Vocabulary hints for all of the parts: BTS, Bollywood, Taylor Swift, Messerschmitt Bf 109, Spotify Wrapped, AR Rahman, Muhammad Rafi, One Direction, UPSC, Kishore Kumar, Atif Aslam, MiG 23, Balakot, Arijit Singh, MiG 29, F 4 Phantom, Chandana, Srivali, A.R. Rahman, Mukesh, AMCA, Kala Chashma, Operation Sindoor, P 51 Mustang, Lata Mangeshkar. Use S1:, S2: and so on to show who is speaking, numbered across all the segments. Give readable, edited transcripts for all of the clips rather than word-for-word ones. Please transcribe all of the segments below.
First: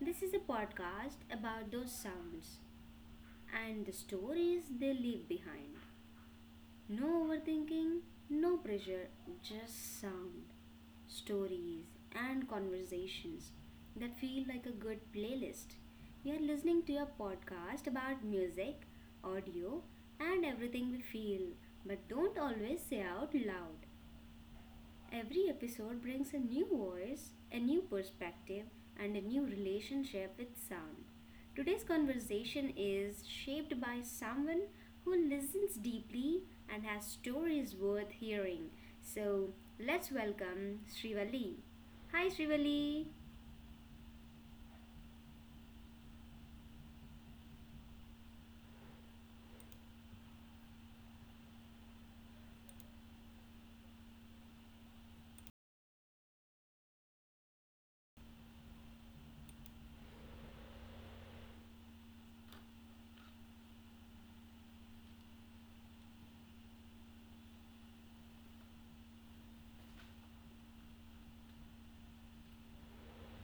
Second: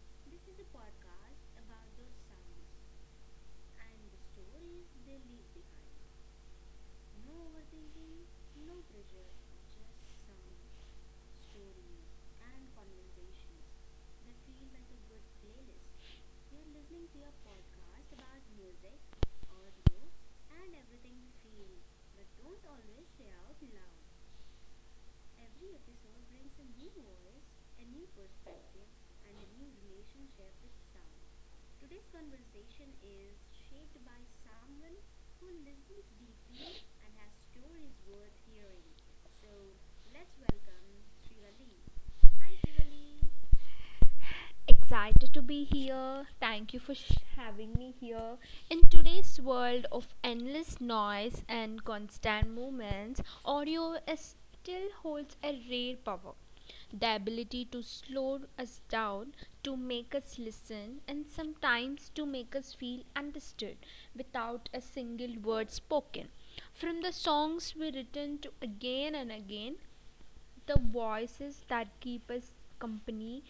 S1: This is a podcast about those sounds and the stories they leave behind. No overthinking, no pressure, just sound stories, and conversations that feel like a good playlist. You're listening to your podcast about music, audio, and everything we feel, but don't always say out loud. Every episode brings a new voice, a new perspective, and a new relationship with sound. Today's conversation is shaped by someone who listens deeply and has stories worth hearing. So let's welcome Srivali. Hi Srivali.
S2: Excited to be here. Thank you for having me here. In today's world of endless noise and constant movements, still holds a rare power. The ability to slow us down, to make us listen, and sometimes to make us feel understood without a single word spoken. From the songs we return to again and again, the voices that keep us company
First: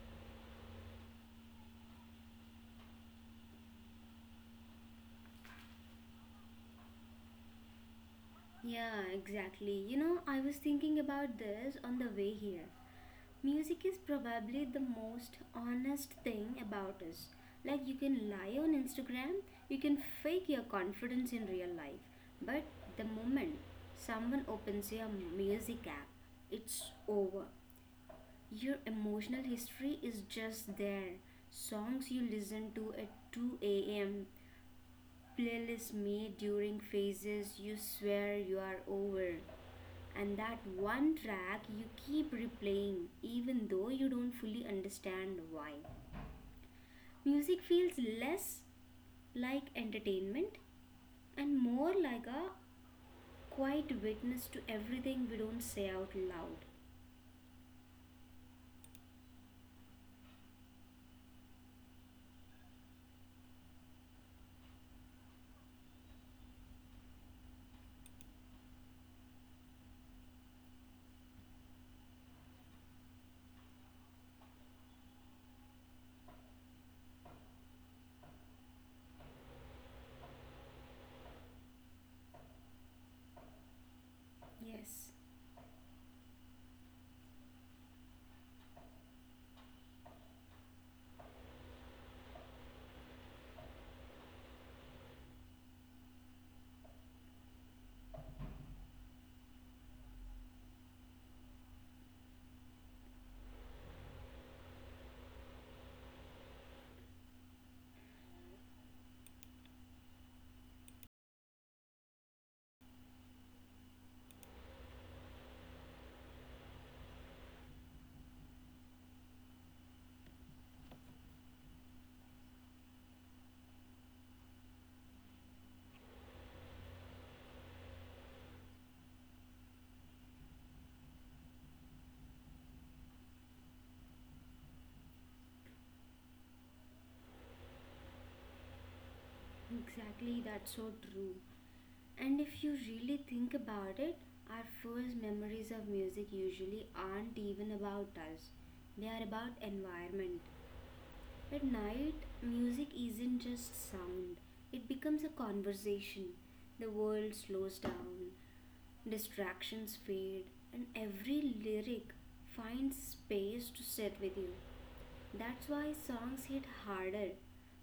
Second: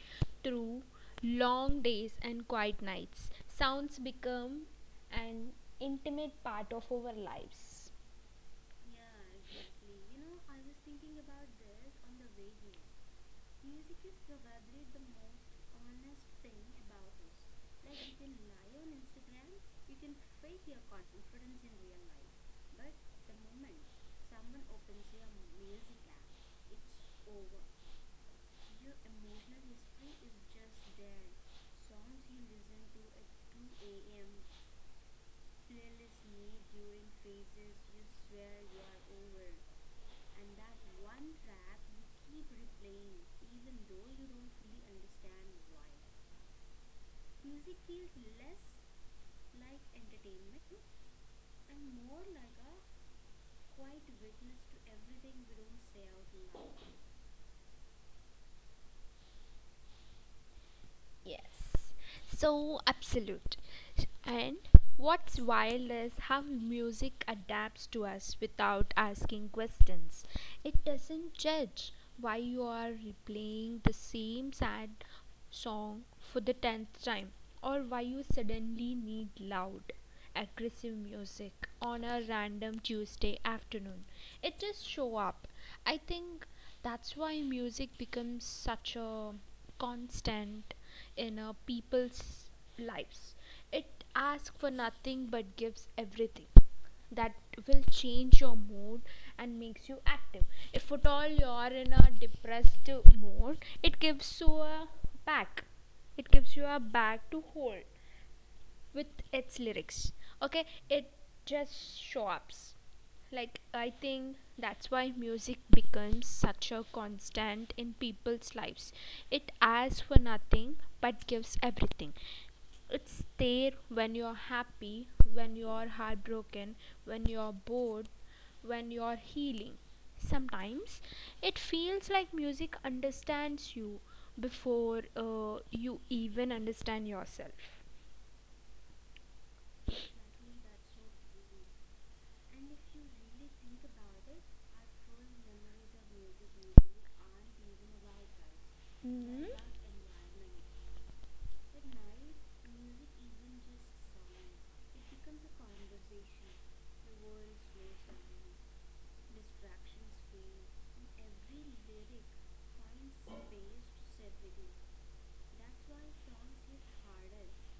S2: through long days and quiet nights. Sounds become an intimate part of our lives.
S1: Yeah, exactly. I was thinking about this on the way here. Music is probably the most honest thing about us. Like, you can lie on Instagram, you can fake your confidence in real life, but the moment someone opens your music app, it's over. Your emotional history is just there. Songs you listen to at 2 a.m., playlists made during phases you swear you are over and that one track you keep replaying even though you don't fully understand why. Music feels less like entertainment and more like a quiet witness to everything we don't say out loud.
S2: Yes, so absolute. And what's wild is how music adapts to us without asking questions. It doesn't judge why you are replaying the same sad song for the tenth time or why you suddenly need loud, aggressive music on a random Tuesday afternoon. It just show
S1: Yes,
S2: up. I think that's why music becomes such a constant in people's lives. It asks for nothing but gives everything that will change your mood and makes you active. If at all you're in a depressed mood, it gives you a back. It gives you a bag to hold with its lyrics. Okay, it just shops. Like I think that's why music becomes such a constant in people's lives. It asks for nothing but gives everything. It's there when you're happy, when you're heartbroken, when you're bored, when you're healing. Sometimes it feels like music understands you before you even understand yourself.
S1: exactly, that's so true. And if you really think about it, our first memories of music usually aren't even about us. They are
S2: Hmm.
S1: about environment. At night, music isn't just sound, it becomes a conversation. The world slows down, distractions fade, and every lyric finds space to sit with you. That's why songs hit harder,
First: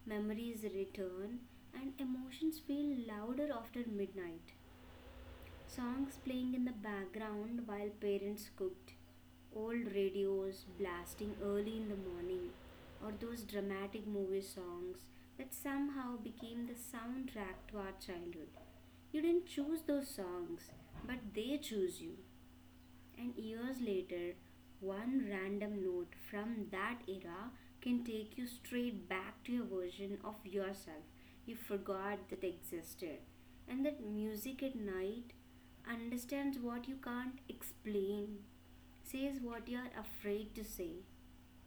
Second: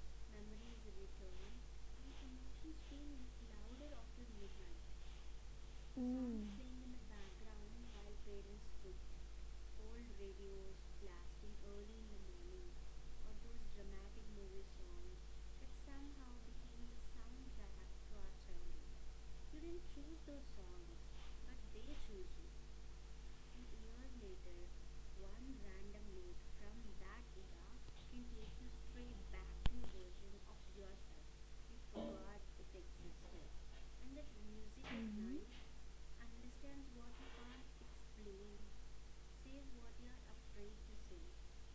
S1: memories return, and emotions feel louder after midnight. Songs playing in the background while parents cooked, old radios blasting early in the morning, or those dramatic movie songs that somehow became the soundtrack to our childhood. You didn't choose those songs, but they choose you. And years later, one random note from that era can take you straight back to your version of yourself you forgot that existed. And that music at night understands what you can't explain, says what you're afraid to say.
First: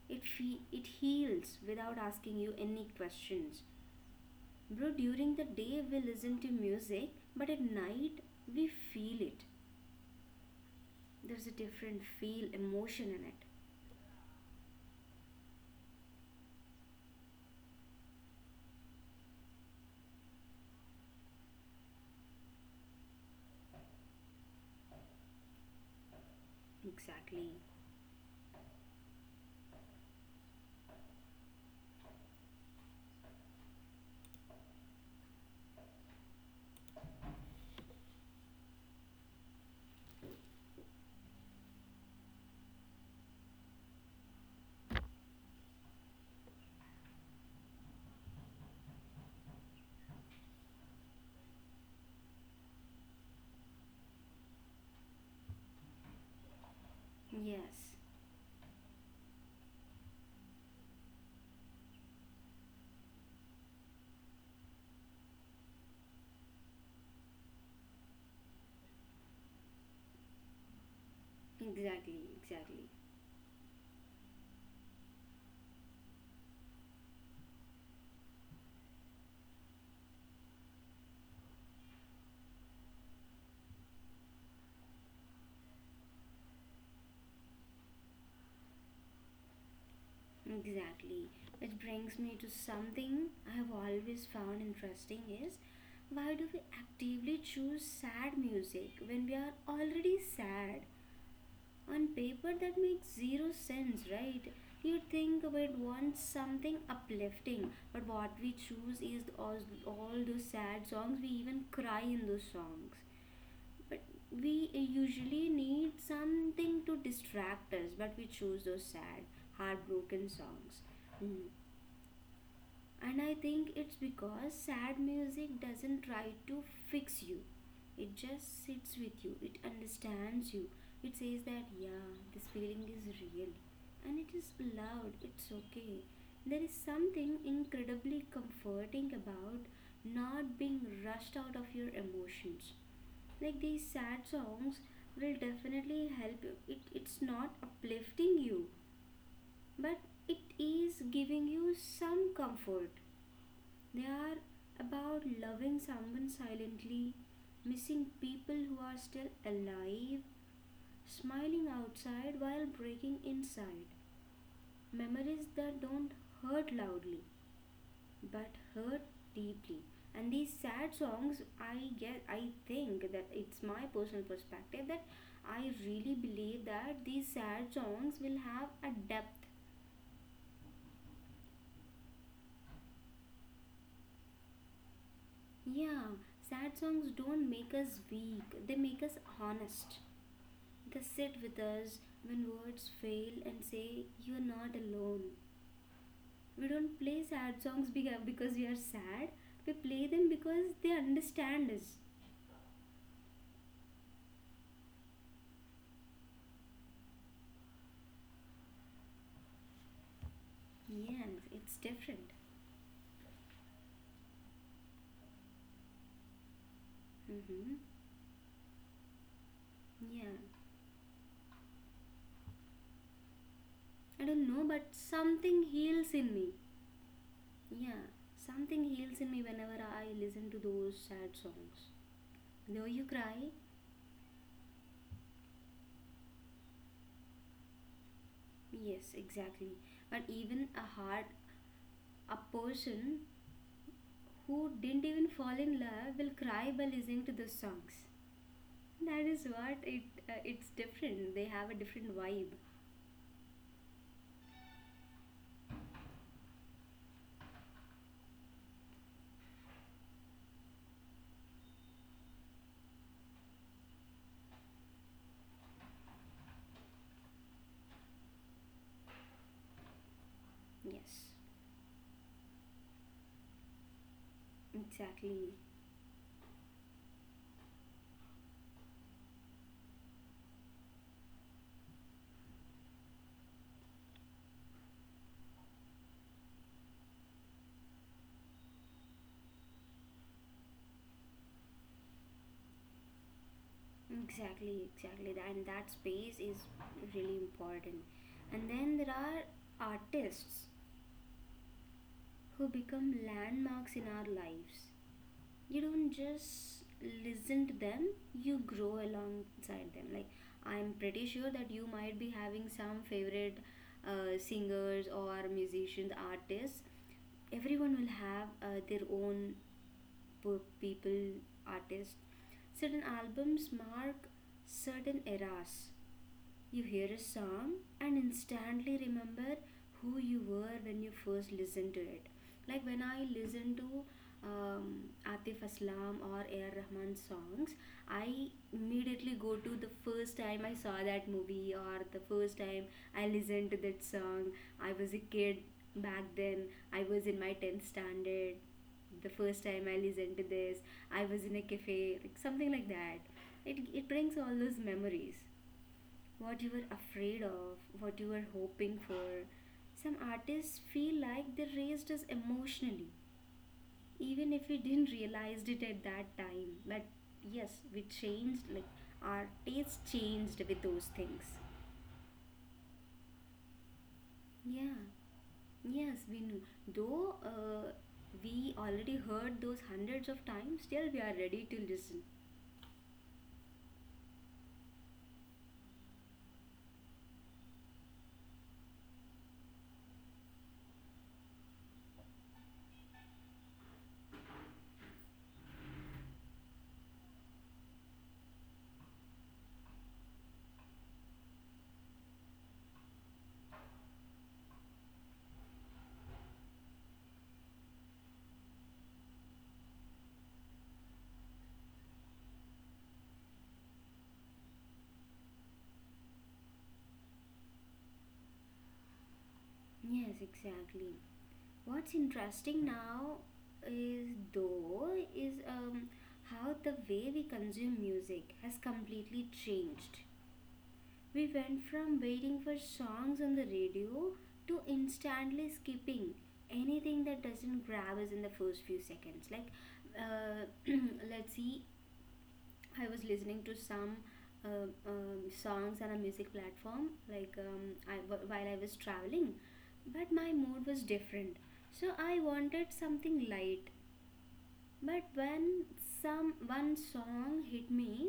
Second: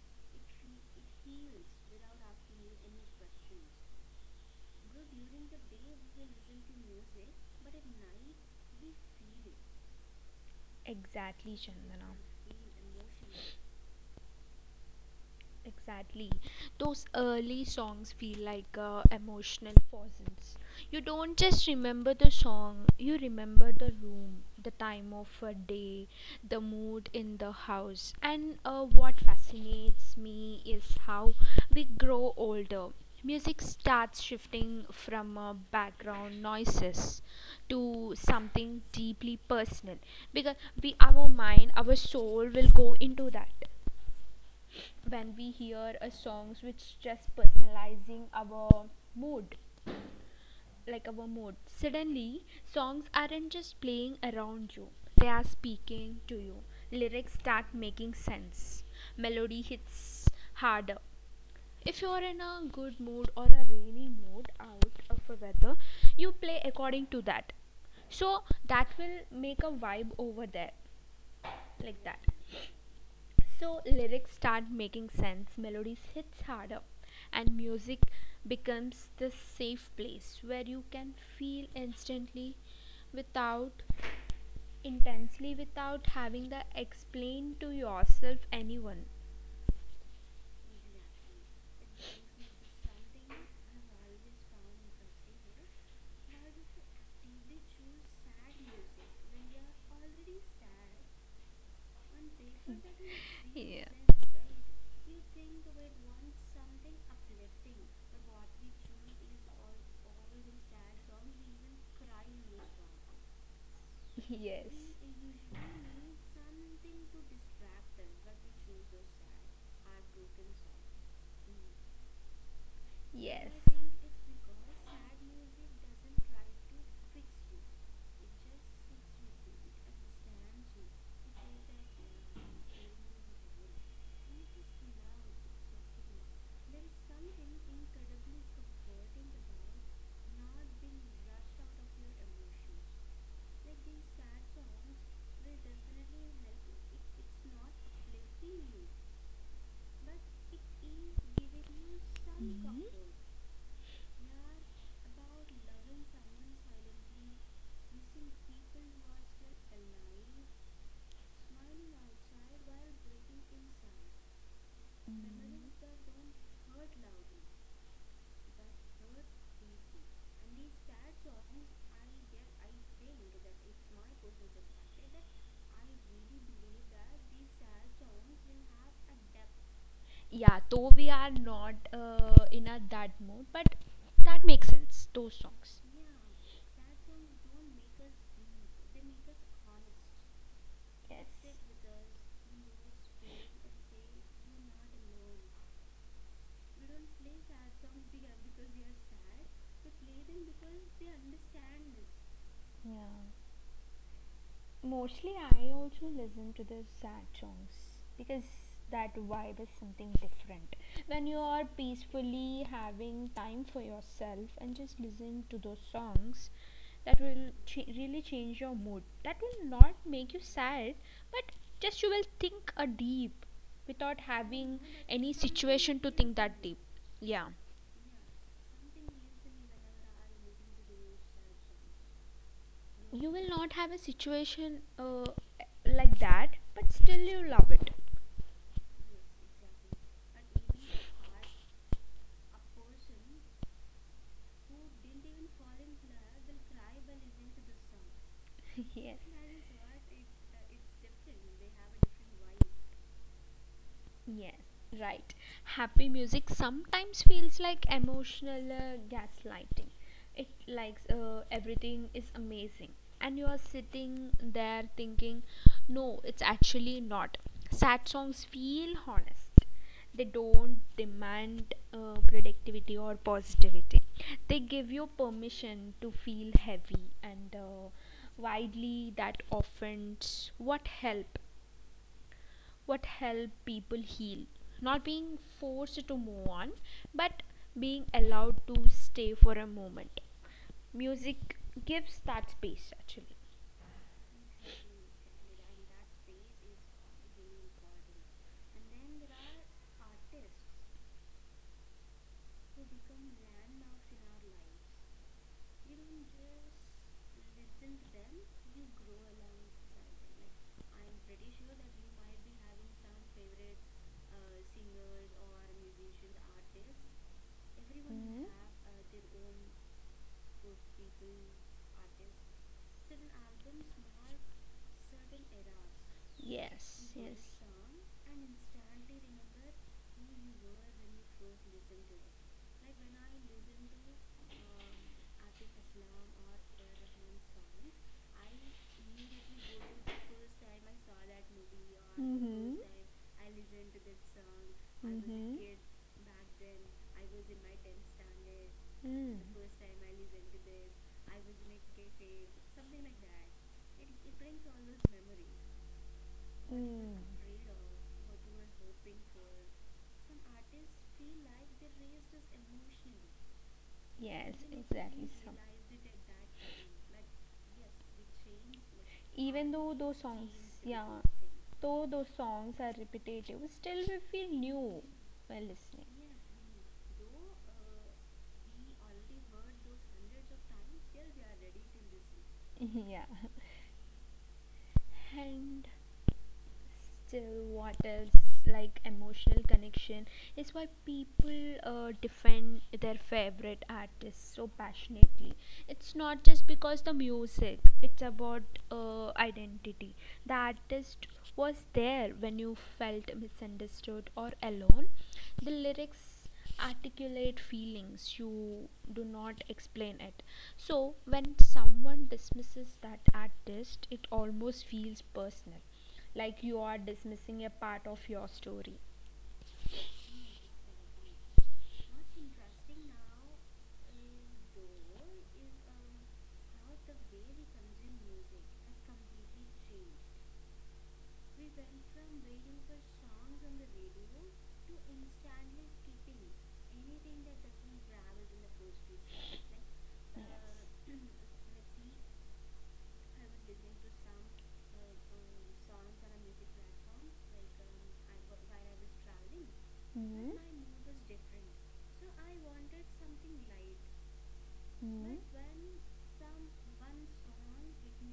S1: It heals without asking you any questions. Bro, during the day we listen to music, but at night we feel it. There's a
S2: Exactly,
S1: different
S2: Chandana.
S1: feel, emotion in it.
S2: Exactly. Those early songs feel like emotional fossils. You don't just remember the song, you remember the room, the time of a day, the mood in the
S1: Exactly.
S2: house. And what fascinates me is how we grow older. Music starts shifting from background noises to something deeply personal because we our mind our soul will go into that when we hear a songs which just personalizing our mood, like our mood. Suddenly songs aren't just playing around you, they are speaking to you. Lyrics start
S1: Yes.
S2: making sense, melody hits harder. If you're in a good mood or a rainy mood out of a weather, you play according to that, so that will make a vibe over there. Like that.
S1: Exactly. Exactly.
S2: So lyrics start making sense, melodies hits harder, and music becomes the safe place where you can feel instantly without intensely without having to explain to yourself anyone.
S1: Exactly. Which brings me to something I've always found interesting is, why do we actively choose sad music when we are already sad? On paper that makes zero
S2: Yeah.
S1: sense, right? You think about want something uplifting, but what we choose is all those sad songs. We even cry in those songs. But we
S2: Yes.
S1: usually need something to distract us, but we choose those sad, heartbroken songs. Mm. And I
S2: Yes.
S1: think it's because sad music doesn't try to fix you, it just sits with you, it understands you. It says that, yeah, this feeling is real and it is loud, it's okay. There is something incredibly comforting about not being rushed out of your emotions, like these sad songs will definitely help you, it's not uplifting you, but it is giving you some
S2: Mhm.
S1: comfort. They are about loving someone silently, missing people who are still alive, smiling outside while breaking inside, memories that don't hurt loudly but hurt deeply. And these sad songs, I think that it's my personal perspective that I really believe that these sad songs will have a depth.
S2: Yeah, though we are not in a that mood, but that makes sense those songs.
S1: Yeah, sad songs don't make us weak, they make us honest. They sit with us when words fail and say you're not alone. We don't play sad songs because we are sad, we play them because they understand us.
S2: Yeah. Mostly, I also listen to the sad songs because that vibe is something different. When you
S1: Yes,
S2: are
S1: it's different.
S2: peacefully having time for yourself and just listen to those songs, that will
S1: Mm-hmm.
S2: really change your mood. That will not
S1: Yeah,
S2: make you sad, but just you will think a deep without
S1: I don't know,
S2: having
S1: but
S2: any
S1: something
S2: situation
S1: heals
S2: to
S1: in
S2: think
S1: me.
S2: that deep. Yeah,
S1: Yeah, something heals in me whenever I listen to those sad songs. Though you
S2: you will
S1: cry,
S2: not have a situation like that, but still you love it.
S1: yes, exactly. But even a hard, a person who didn't even fall in love will cry by listening to those songs.
S2: Yes.
S1: That is what it. It's different. They have a different vibe.
S2: Yes, right. Happy music sometimes feels like emotional gaslighting. It likes everything is amazing, and you are sitting there thinking, no, it's actually not. Sad songs feel honest. They don't
S1: Yes,
S2: demand productivity or positivity. They give you
S1: exactly.
S2: permission to feel heavy and widely, that offends what help people heal. Not being forced to move on, but being allowed to stay for a moment. Music gives that space actually.
S1: Exactly, exactly. And that space is really important. And then there are artists who become landmarks in our lives. You don't just listen to them, you grow alongside them. Like, I'm pretty sure that you might be having some favorite singers or musicians, artists. Everyone will have their own people, artists. Certain albums mark certain eras. You hear a
S2: Yes. Yes.
S1: song and instantly remember who you were when you first listened to it. Like when I listen to Atif Aslam or A.R. Rahman songs, I immediately go to the first time I saw that movie or the first time I listened to that song.
S2: Mm-hmm.
S1: I was a kid back then, I was in my 10th standard. The first time I listened to this, I was in a cafe, like something like that. It brings all those memories, what you were afraid of, what you were hoping for. Some artists feel like they raised us emotionally, even
S2: Yes,
S1: if we didn't
S2: exactly. So,
S1: realize it at that time. But yes, we changed, like our
S2: even though
S1: taste
S2: those songs,
S1: changed with those
S2: yeah,
S1: things.
S2: though those songs are repetitive, still we feel
S1: Yeah,
S2: new while listening.
S1: yes, we know. Though we already heard those hundreds of times, still we are ready to listen.
S2: Yeah. And still what else, like emotional connection, is why people defend their favorite artists so passionately. It's not just because the music, it's about identity. The artist was there when you felt misunderstood or alone. The lyrics articulate feelings you do not explain it. So when someone dismisses that artist, it almost feels personal, like you are dismissing a part of your story.
S1: Yes, exactly. What's interesting now is, though, is how the way we consume music has completely changed. We went from waiting for songs on the radio to instantly skipping anything that doesn't grab us in the first few seconds. Like, uh, let's see, I was listening to some songs on a music platform, like while I was traveling, but my
S2: Hmm.
S1: mood was different. So I wanted something light. But
S2: Hmm.
S1: when some one song hit me,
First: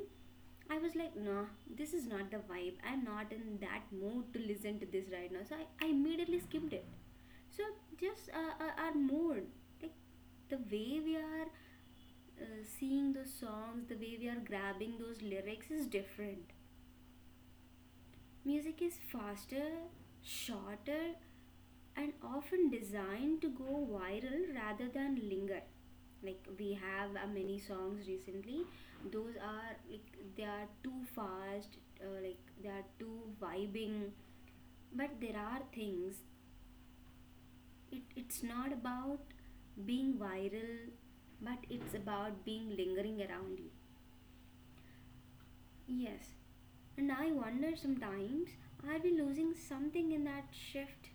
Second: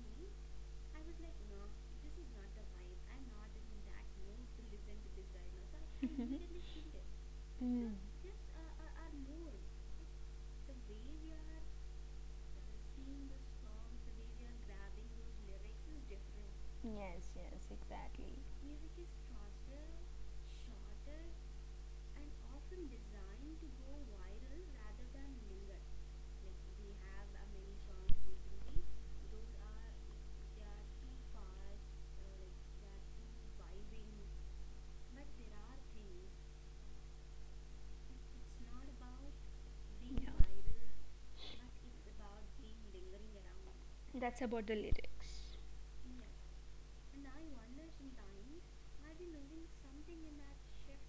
S1: I was like, no, this is not the vibe. I'm not in that mood to listen to this right now. So I immediately skipped it. So
S2: Hmm.
S1: just our mood, like the way we are seeing those songs, the way we are grabbing those lyrics is different.
S2: Yes, yes, exactly.
S1: Music is faster, shorter, and often designed to go viral rather than linger. Like we have many songs recently, those are like they are too fast, like they are too vibing. But there are things. It's not about being
S2: Yeah.
S1: viral, but it's about being lingering around you.
S2: That's about the lyrics.
S1: Yes, and I wonder sometimes, are we losing something in that shift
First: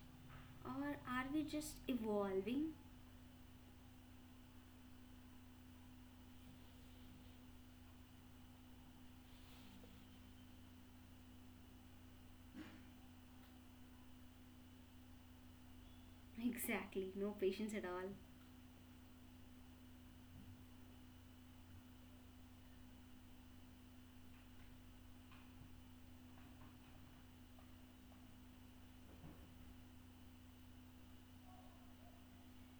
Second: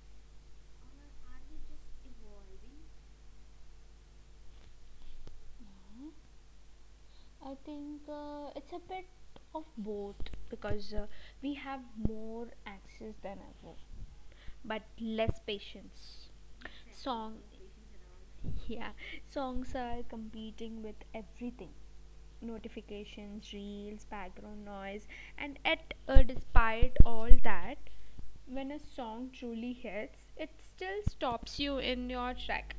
S1: or are we just evolving?
S2: Mhm. I think it's a bit of both because we have more access than ever, but less patience.
S1: Exactly, no
S2: Song,
S1: patience at all.
S2: yeah, songs are competing with everything, notifications, reels, background noise, and yet, despite all that, when a song truly hits, it still stops you in your track.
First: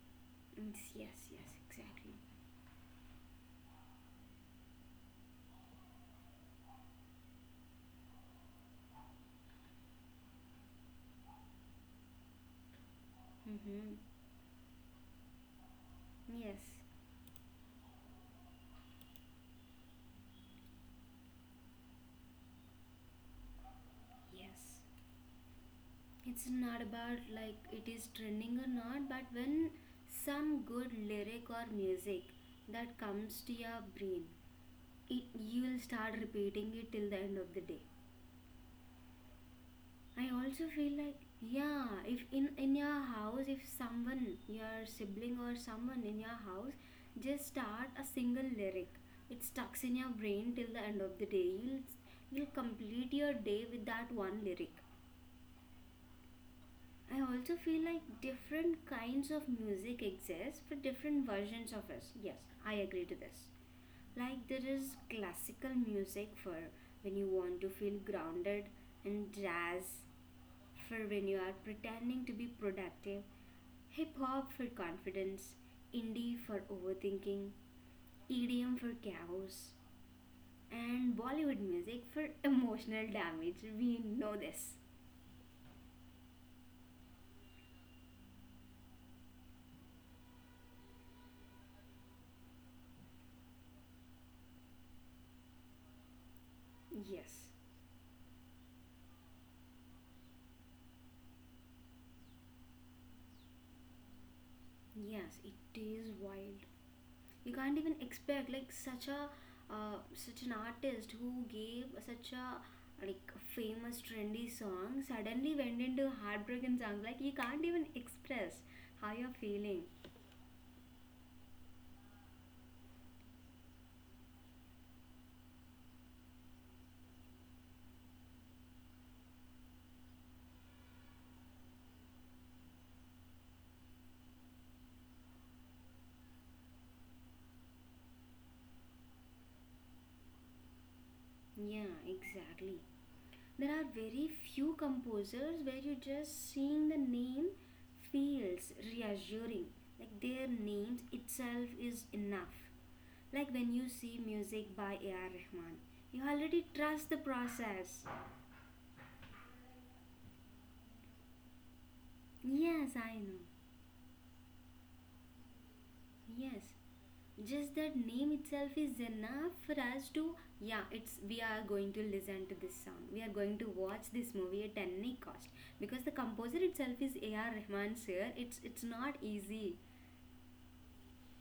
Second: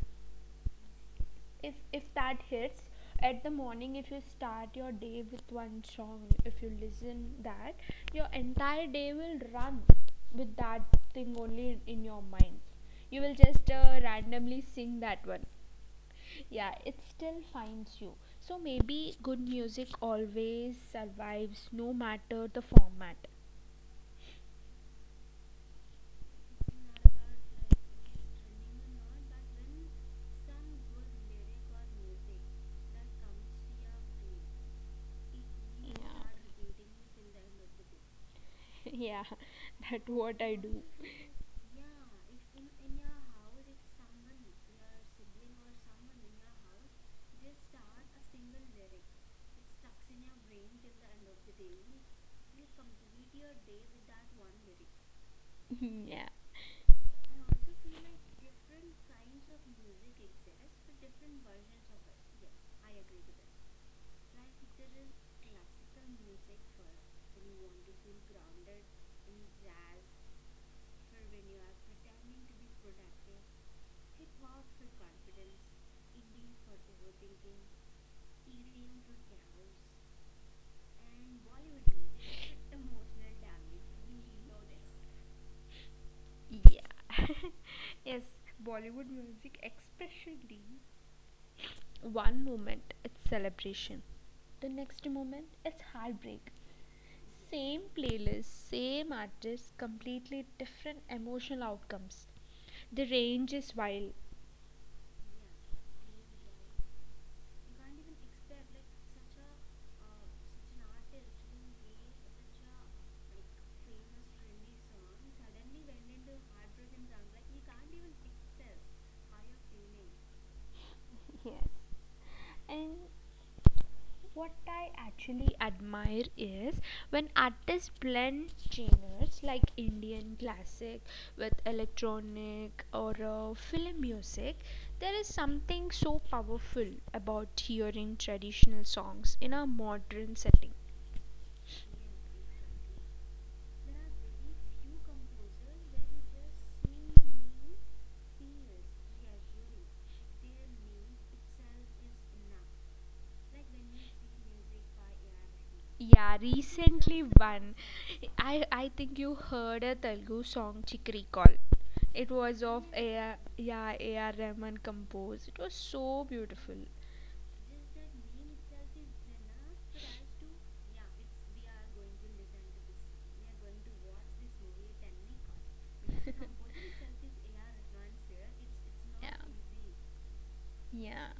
S1: It's yes, yes,
S2: If
S1: exactly.
S2: that hits at the morning, if you start your day with one song, if you listen that, your entire day will run with that thing only in your mind. You will just
S1: Mm-hmm.
S2: randomly sing that one. Yeah,
S1: Yes,
S2: it still finds you. So maybe good music always survives, no matter the format.
S1: yes. It's not about like it is trending or not, but when some good lyric or music that comes to your brain, it, you will start
S2: Yeah.
S1: repeating it till the end of the day.
S2: Yeah. That's
S1: I
S2: what I
S1: also
S2: do.
S1: feel like yeah, if in your house, if someone, your sibling or someone in your house, just start a single lyric. It stucks in your brain till the end of the day. You'll complete your day with that one lyric.
S2: Yeah.
S1: I also feel like different kinds of music exist for different versions of us. Yes, I agree to this. Like there is classical music for when you want to feel grounded, and jazz for when you are pretending to be productive, hip hop for confidence, indie for overthinking, EDM for chaos, and Bollywood music for emotional damage. We know this.
S2: Yeah. Yes. Bollywood music, especially. One moment it's celebration, the next moment it's heartbreak.
S1: Yes,
S2: Same playlist, same artist, completely different emotional outcomes. The range is wild.
S1: yes, it is wild. You can't even expect like such a such an artist who gave such a like famous trendy song suddenly went into heartbroken songs, like you can't even express how you're feeling.
S2: Yes. And what I actually admire is when artists blend genres, like Indian classic with electronic or film music. There is something so powerful about hearing traditional songs in a modern setting.
S1: Yeah, exactly. There are very few composers where you just seeing the name feels reassuring, like their names itself is enough. Like when you see music by A.R. Rahman, you
S2: Yeah,
S1: already trust the
S2: recently one.
S1: process.
S2: I think you heard a Telugu song, Chikri Call. It was of
S1: Yes, I
S2: AR,
S1: know.
S2: yeah, AR Rahman composed. It was so
S1: Yes,
S2: beautiful.
S1: just that name itself is enough for us to, yeah, it's we are going to listen to this song, we are going to watch this movie at any cost, because the composer itself is A.R. Rahman sir. It's not
S2: Yeah.
S1: easy.
S2: Yeah.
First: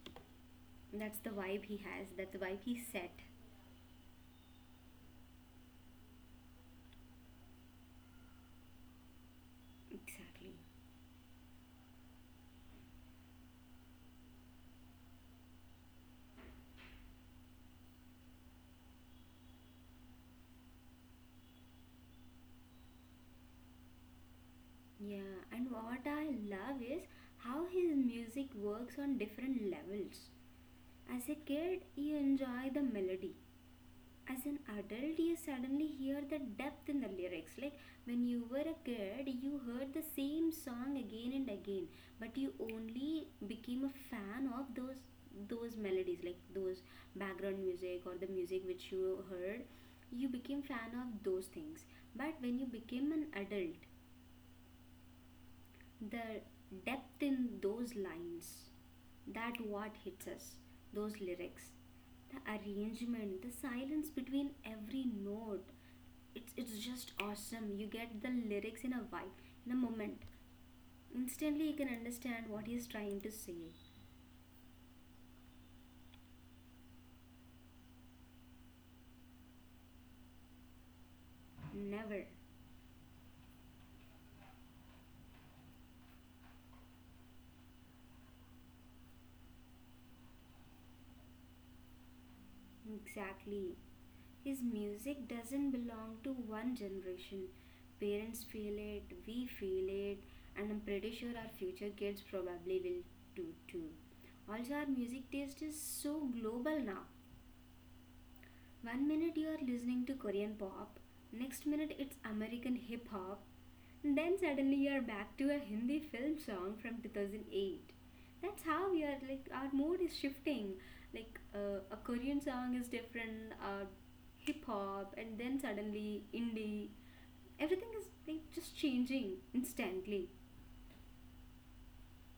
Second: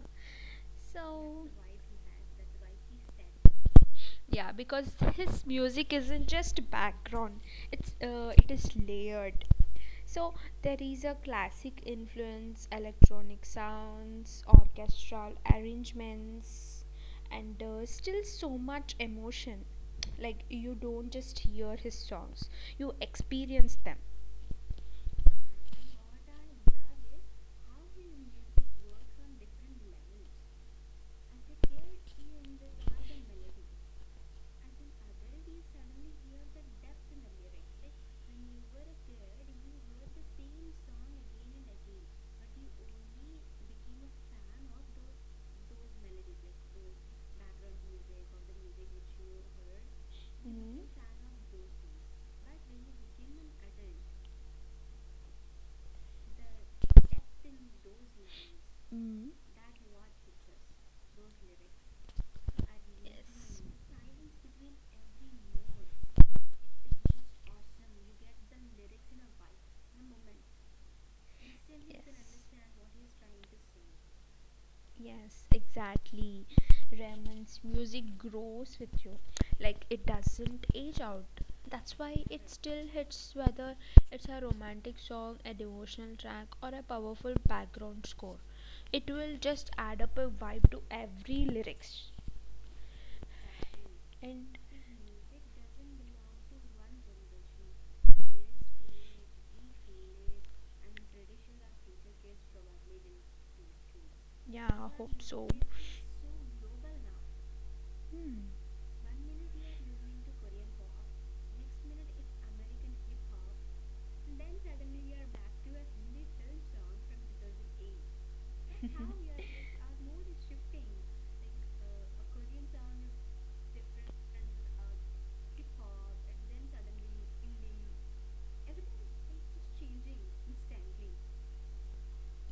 S1: That's the
S2: So,
S1: vibe he has. That's the vibe he set.
S2: yeah, because his music isn't just background, it's it is layered. So
S1: Exactly.
S2: there is a classic influence, electronic sounds, orchestral arrangements, and still so much emotion. Like you don't just hear his songs, you experience them.
S1: Yeah, and what I love is how his music works on different levels. As a kid, you enjoy the melody, as an adult you suddenly hear the depth in the lyrics. Like when you were a kid you heard the same song again and again, but you only became a fan of those melodies like those background music or the music which you heard, you became
S2: Mm.
S1: fan of those things. But when you became an adult, the depth in those lines,
S2: Mm.
S1: that what hits us, those lyrics, the arrangement, the silence between every note, it's just awesome. You get the lyrics in a vibe, in a moment, instantly you can understand what he's trying to say.
S2: Yes, exactly. Raymond's music grows with you. Like it doesn't age out. That's why
S1: Never,
S2: it still hits, whether it's a romantic song, a devotional track, or a powerful background score. It will just add up a vibe to every lyrics.
S1: exactly.
S2: And
S1: His music doesn't belong to one generation. Parents feel it, we feel it, and I'm pretty sure our future kids probably will do too.
S2: yeah,
S1: Also our
S2: I hope
S1: music
S2: so.
S1: taste is so global now.
S2: Hmm.
S1: One minute you are listening to Korean pop, next minute it's American hip hop, and then suddenly you are back to a Hindi film song from 2008. That's how we are, like our mood is shifting. Like a Korean song is different, hip hop, and then suddenly indie. Everything is like just changing instantly.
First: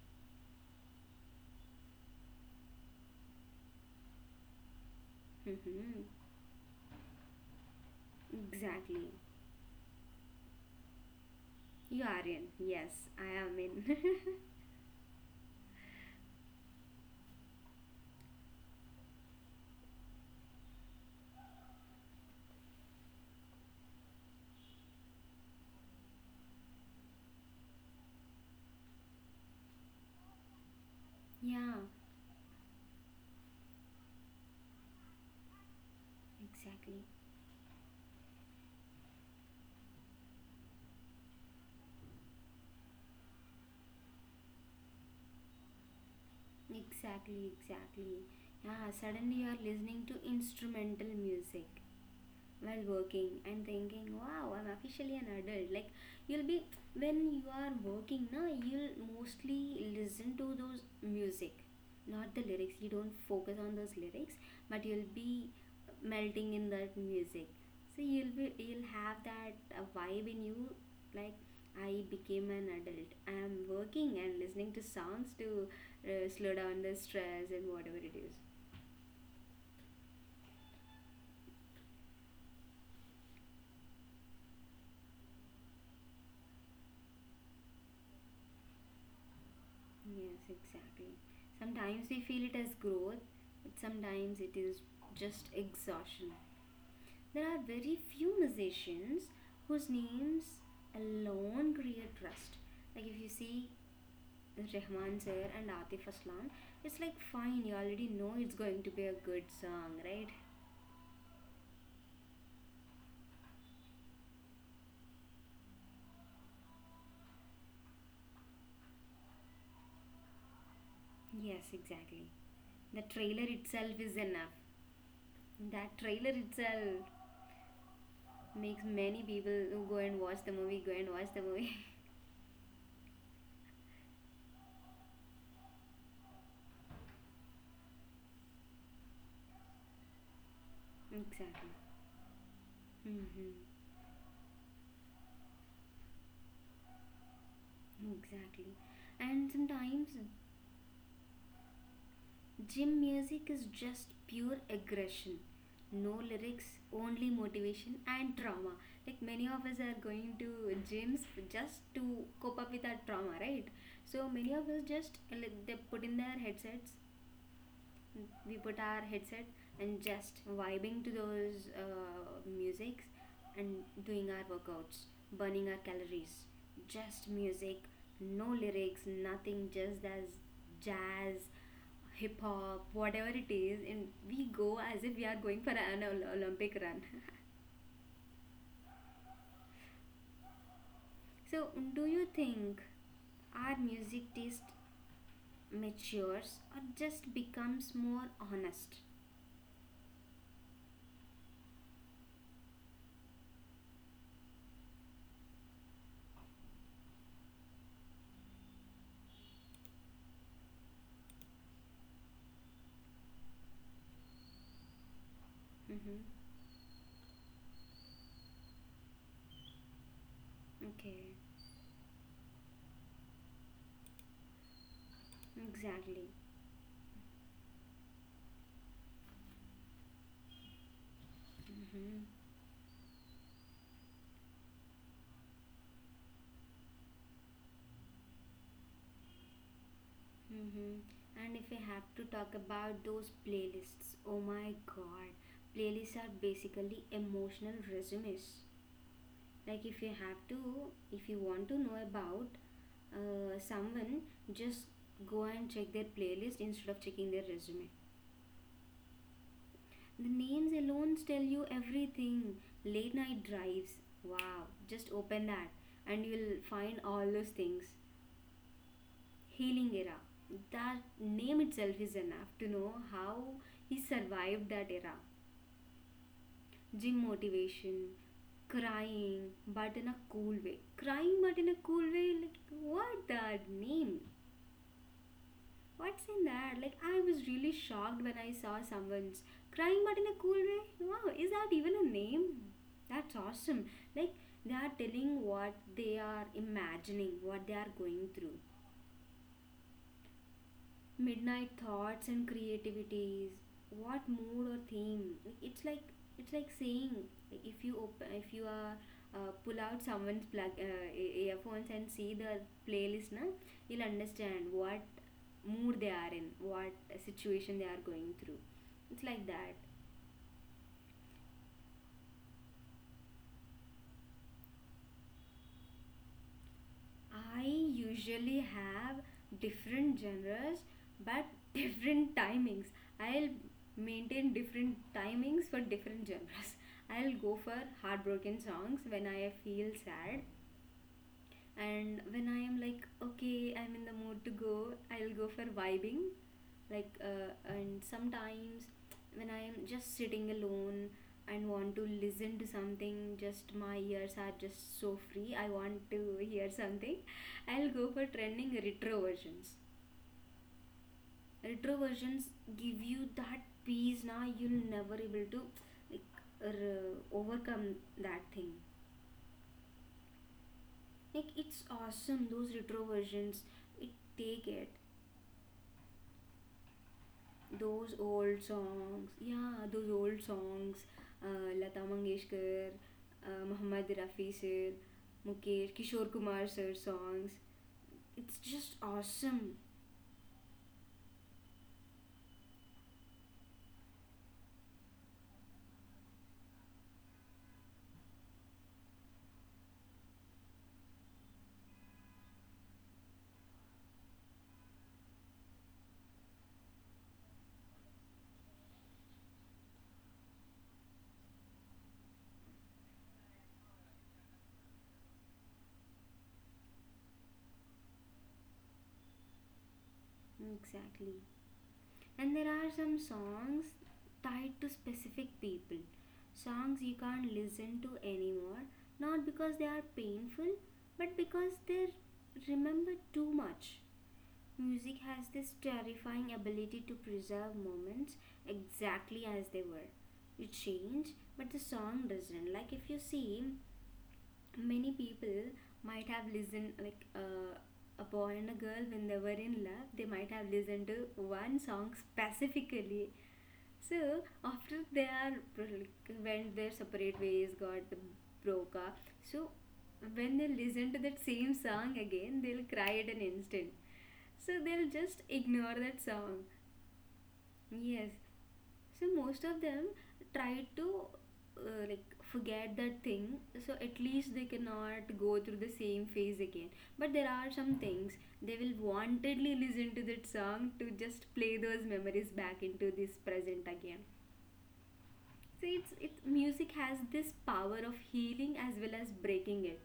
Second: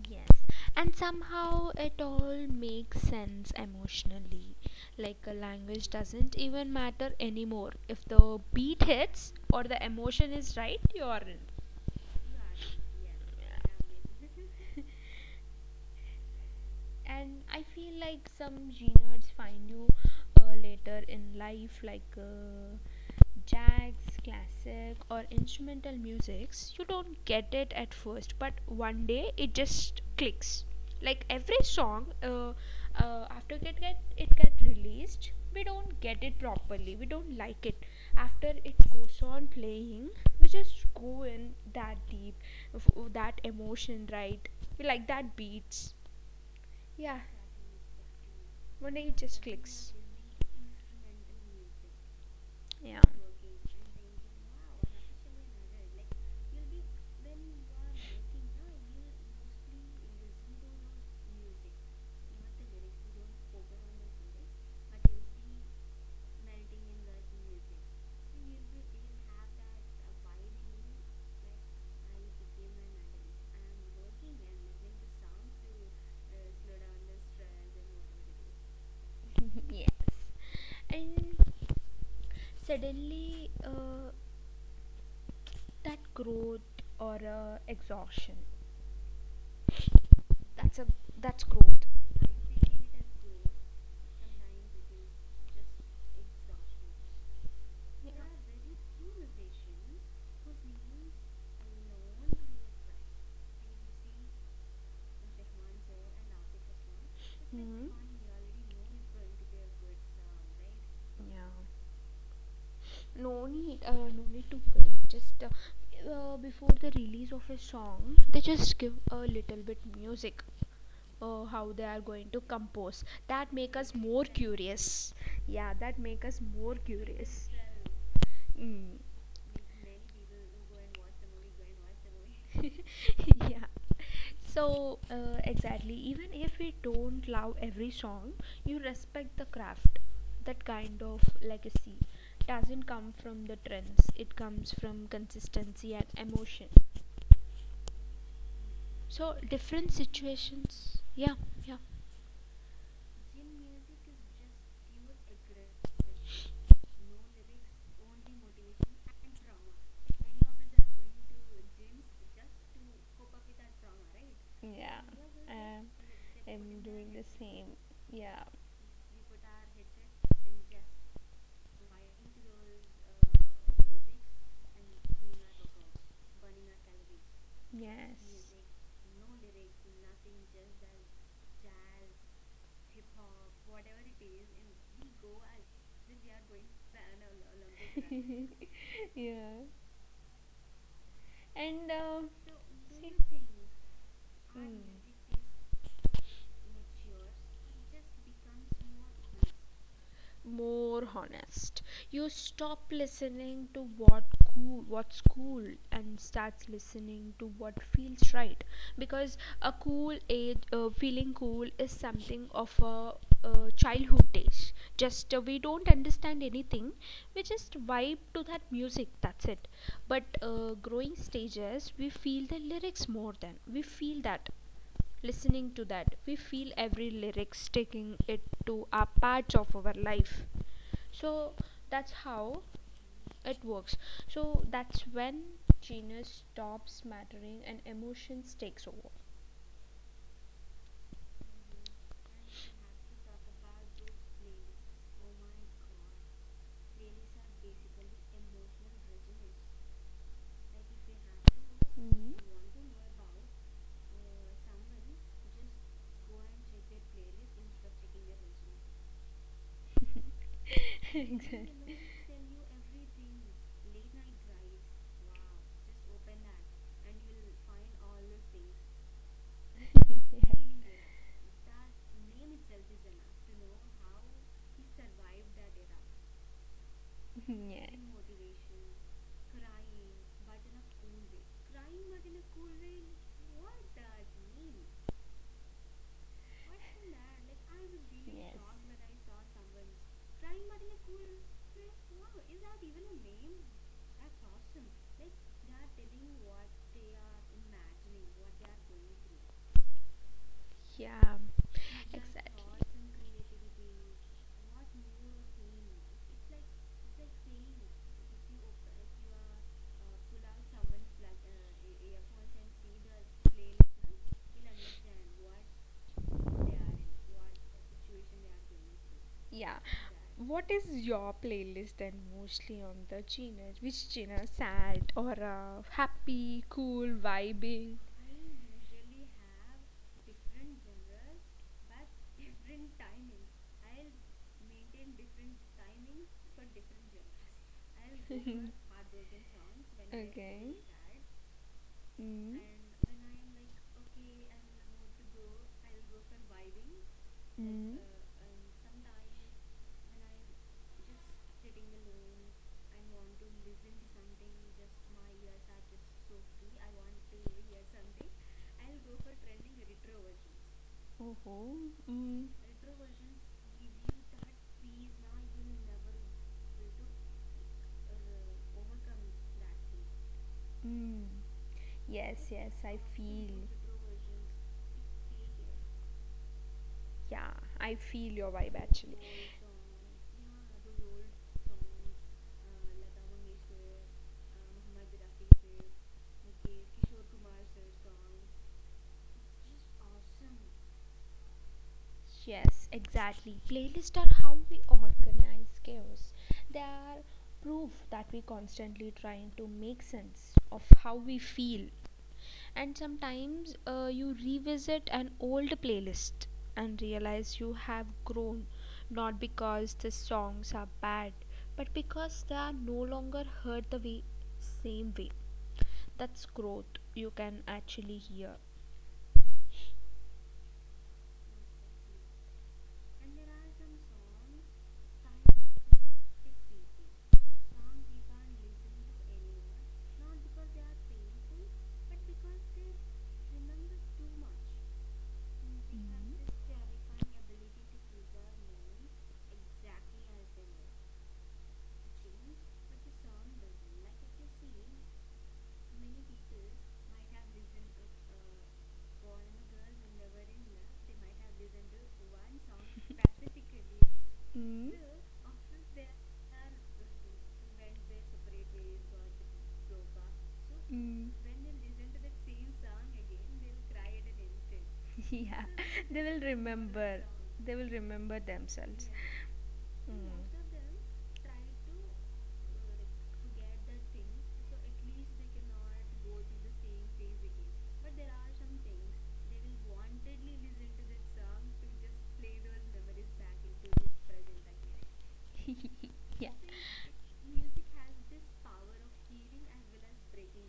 S2: Yes, and somehow it all makes sense emotionally. Like a language
S1: Hmm.
S2: doesn't even matter anymore. If the beat
S1: Exactly.
S2: hits or the emotion is right, you're in.
S1: You are in. Yes, I am in.
S2: And I feel like some G nerds find you later in life, like jazz, classic, or instrumental musics. You don't get it at first, but one day it just clicks. Like every
S1: Yeah,
S2: song, after it get released, we don't get it properly. We
S1: exactly.
S2: don't like it. After it goes on playing, we just go in that deep, that emotion, right? We like that beats. Yeah.
S1: Exactly, exactly.
S2: Why
S1: Yeah,
S2: don't you just
S1: suddenly you are
S2: clicks?
S1: listening to instrumental music while
S2: Yeah.
S1: working and thinking wow, I'm officially an adult. Like you'll be, when you are working now you'll mostly listen to those music, not the lyrics, you don't focus on those lyrics, but you'll be melting in that music. So you'll be, you'll have that vibe in you, like I became an adult, I am working and listening to songs to slow down the stress and whatever it is.
S2: Yes. And suddenly that growth or exhaustion,
S1: Yes,
S2: that's a,
S1: exactly.
S2: that's growth,
S1: Sometimes we feel it as growth, but sometimes it is just exhaustion. There
S2: you
S1: are very
S2: know.
S1: few musicians whose names alone create trust. Like if you see Rahman sir and Atif Aslam, it's like
S2: Hmm.
S1: fine, you already know it's going to be a good song, right?
S2: Yeah, no need, no need to wait. Just before the release of a song, they just give a little bit music, how they are
S1: Yes,
S2: going to
S1: exactly.
S2: compose
S1: The
S2: that make
S1: trailer
S2: us more
S1: itself is enough.
S2: curious. Yeah, that make
S1: That
S2: us
S1: trailer
S2: more
S1: itself
S2: curious. Mm.
S1: makes many people who go and watch the movie go and watch the movie.
S2: Yeah. So exactly, even if we don't love every song, you respect the craft. That kind of legacy
S1: Exactly.
S2: doesn't come from the
S1: Mm-hmm.
S2: trends. It comes from consistency and emotion.
S1: Exactly.
S2: So different
S1: And sometimes
S2: situations. Yeah, yeah.
S1: gym music is just pure aggression. No lyrics, only motivation and trauma. Like many of us are going to gyms just to cope up with our trauma, right?
S2: Yeah.
S1: So many of us
S2: Um,
S1: just like, they put
S2: I'm
S1: in
S2: doing
S1: their
S2: the same.
S1: headsets,
S2: Yeah.
S1: we put our headset and just vibing to those musics, and doing our workouts, burning our calories, just
S2: Yes.
S1: music, no lyrics, nothing, just as jazz, hip hop, whatever it is, and we go as if we are going for an olympic run.
S2: Yeah. And
S1: So do you think our music taste matures or just becomes more honest?
S2: more honest, you stop listening to what cool what's cool and starts listening to what feels right. Because a cool age, feeling cool is something of a childhood days. Just we don't understand anything,
S1: Mm-hmm.
S2: we just vibe to that music, that's it. But growing stages, we
S1: Okay.
S2: feel the lyrics more than we feel that, listening to that. We feel
S1: Exactly.
S2: every lyrics taking it to our parts of our life. So that's how
S1: Mm-hmm.
S2: it works. So that's when genius stops mattering and emotions takes over.
S1: Mm-hmm. And if I have to talk about those playlists, oh my god, playlists are basically emotional resumes. Like if you have to, if you
S2: Mhm.
S1: want to know about someone, just go and check their playlist instead of checking their resume. The names alone tell you
S2: Exactly.
S1: everything. Late night drives, wow, just open that and you'll find all those things. Healing era.
S2: Yeah.
S1: That name itself is enough to know how he survived that era.
S2: Yeah.
S1: Gym motivation, crying, but in a cool way. Crying, but in a cool way. Like, what that name? What's in that? Like, I was really shocked when I saw someone's crying, but in a cool way. Wow, is that even a name? That's awesome. Like, they are telling what they are imagining, what they are going through.
S2: Yeah. He.
S1: Midnight thoughts and creativities, what mood or theme. Like, it's like, it's like saying, like, if you open, if you are pull out someone's plug earphones and see the playlist na, you'll understand what mood they are in, what situation they are going through. It's
S2: Yeah.
S1: like that.
S2: What is your playlist then, mostly on the genre? Which genre? Sad or happy, cool, vibing?
S1: I usually have different genres but different timings. I'll maintain different timings for different genres. I'll go for heartbroken songs when I feel
S2: Okay.
S1: sad,
S2: Mm.
S1: and when I am like, okay, I'm in the mood to go, I'll go for vibing. Like,
S2: Mm.
S1: and sometimes when I am just sitting alone and want to listen to something, just my ears are just so free, I want to hear something, I'll go for trending retro versions.
S2: Oh. Mm.
S1: Retro versions give you that peace now, you'll never able to like overcome that thing.
S2: Mm.
S1: Like
S2: Yes,
S1: it's
S2: yes, I
S1: awesome, those
S2: feel.
S1: retro versions. It take it.
S2: Yeah, I feel your vibe
S1: Those
S2: actually.
S1: old songs, yeah, those old songs, Lata Mangeshkar, Muhammad Rafi sir, Mukesh, Kishore Kumar sir songs, it's just awesome.
S2: Yes, exactly. Playlists are how we organize chaos. They are proof that we constantly trying to make sense of how we feel. And sometimes you revisit an old playlist and realize you have grown, not because the songs are bad, but because they are no longer heard the way, same way. That's growth. You can actually hear.
S1: Exactly. And there are some songs tied to specific people, songs you can't listen to anymore, not because they are painful, but because they're remembered too much. Music has this terrifying ability to preserve moments exactly as they were. You change, but the song doesn't. Like if you see, many people might have listened like a boy and a girl when they were in love. They might have listened to one song specifically,
S2: Mm.
S1: so after they are like, went their separate ways, got broke up. So when they listen to that same song again, they'll cry at an instant. So
S2: Yeah,
S1: they'll just
S2: they will
S1: ignore that
S2: remember.
S1: song.
S2: They will remember
S1: Yes.
S2: themselves.
S1: So
S2: Mm.
S1: most of them try to like forget that thing. So at least they cannot go through the same phase again. But there are some things they will wantedly listen to that song to just play those memories back into this present again.
S2: Yeah.
S1: So it's it music has this power of healing as well as breaking it.